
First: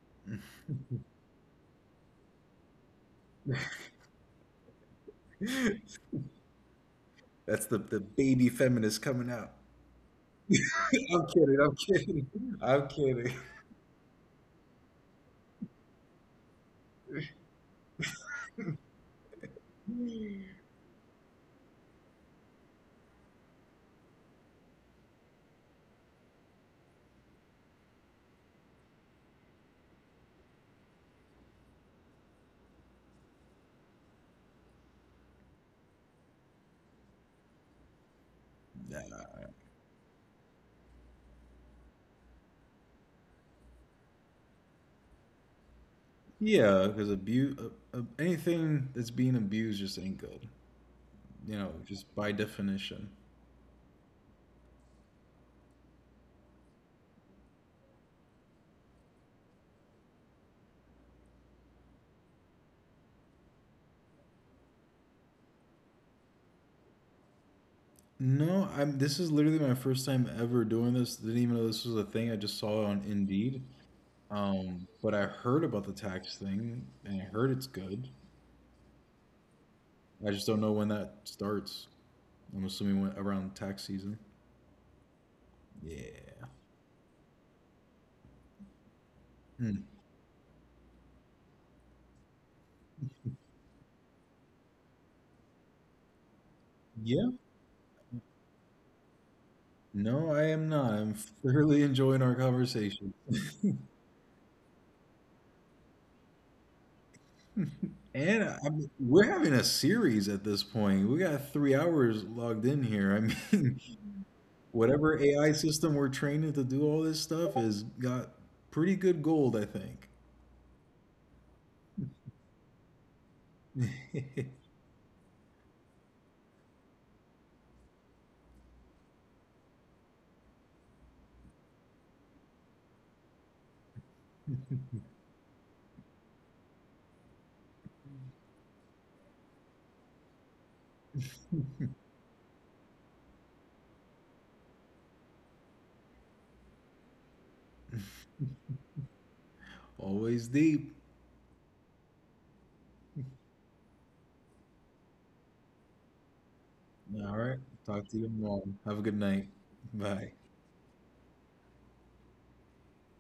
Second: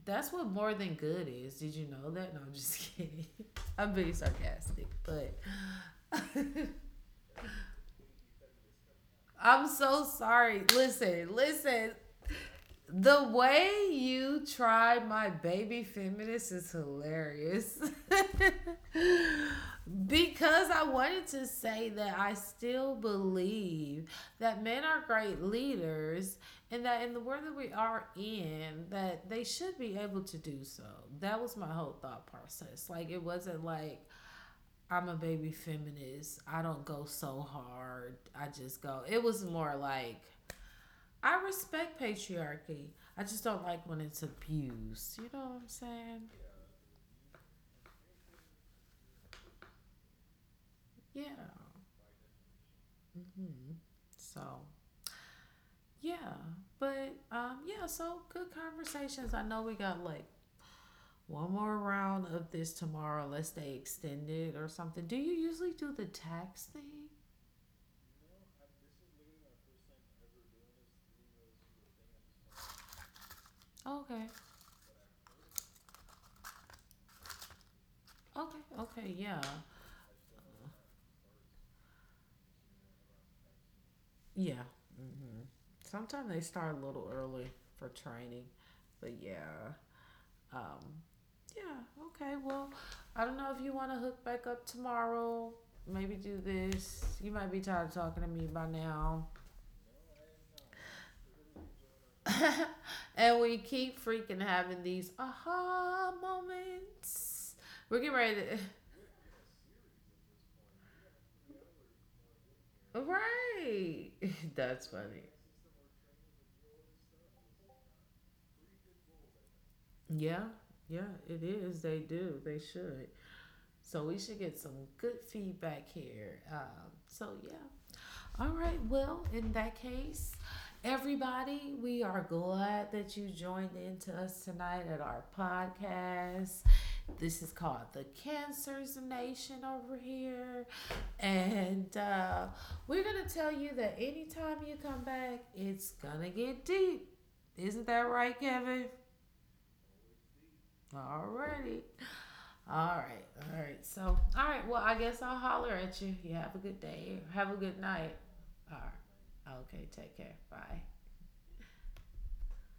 A: That's what more than good is. Did you know that? No, I'm just kidding. I'm being sarcastic, but
B: That's the baby feminist coming out.
A: I'm so sorry.
B: I'm
A: Listen,
B: kidding. I'm
A: listen.
B: kidding. I'm
A: The
B: kidding.
A: way you try my baby feminist is hilarious. Because I wanted to say that I still believe that men are great leaders and that in the world that we are in that they should be able to do so. That was my whole thought process. Like it wasn't like I'm a baby feminist. I don't go so hard. I just go. It was
B: Nah.
A: more like I respect patriarchy. I just don't like when it's abused. You know what I'm saying?
B: Yeah, because abuse, anything that's being abused just ain't good.
A: Yeah.
B: Just by definition.
A: Hmm. So yeah, but yeah. So good conversations. I know we got like one more round of this tomorrow, unless they extend it or something. Do you usually do the tax thing?
B: No, I'm. This is literally my first time ever doing this. Didn't even know this was a thing. I just saw it on Indeed.
A: Okay.
B: But I heard about the tax thing, and I heard it's good.
A: Okay. Okay. Yeah.
B: I just don't know when that starts. I'm assuming when, around tax season.
A: Yeah. hmm Sometimes they
B: Yeah.
A: start a little early for training, but yeah.
B: Hmm.
A: Um, Yeah. Okay. Well, I don't know if you want to hook back up tomorrow. Maybe do this. You
B: Yeah.
A: might be tired of talking to me by now.
B: No, I am not. I'm thoroughly enjoying our conversation.
A: And we keep freaking having these aha moments. We're getting ready
B: And we're having a series at this point. We got 3 hours logged in
A: to.
B: here. I mean,
A: Right. That's funny.
B: whatever AI system we're training to do all this stuff has got pretty good gold, I think.
A: Yeah. Yeah, it is. They do. They should. So we should get some good feedback here. So yeah, all right. Well, in that case, everybody, we are glad that you joined in to us tonight at our podcast. This is called the Cancers Nation over here. And we're going to tell you that anytime you come back, it's going to get deep. Isn't that right, Kevin?
B: Always deep.
A: All righty. All right, all right. So, all right. Well, I guess I'll holler at you. You have a good day.
B: All
A: Have a
B: right.
A: good
B: Talk
A: night.
B: to you tomorrow.
A: All
B: Have a good night.
A: right. Okay. Take care.
B: Bye.
A: Bye.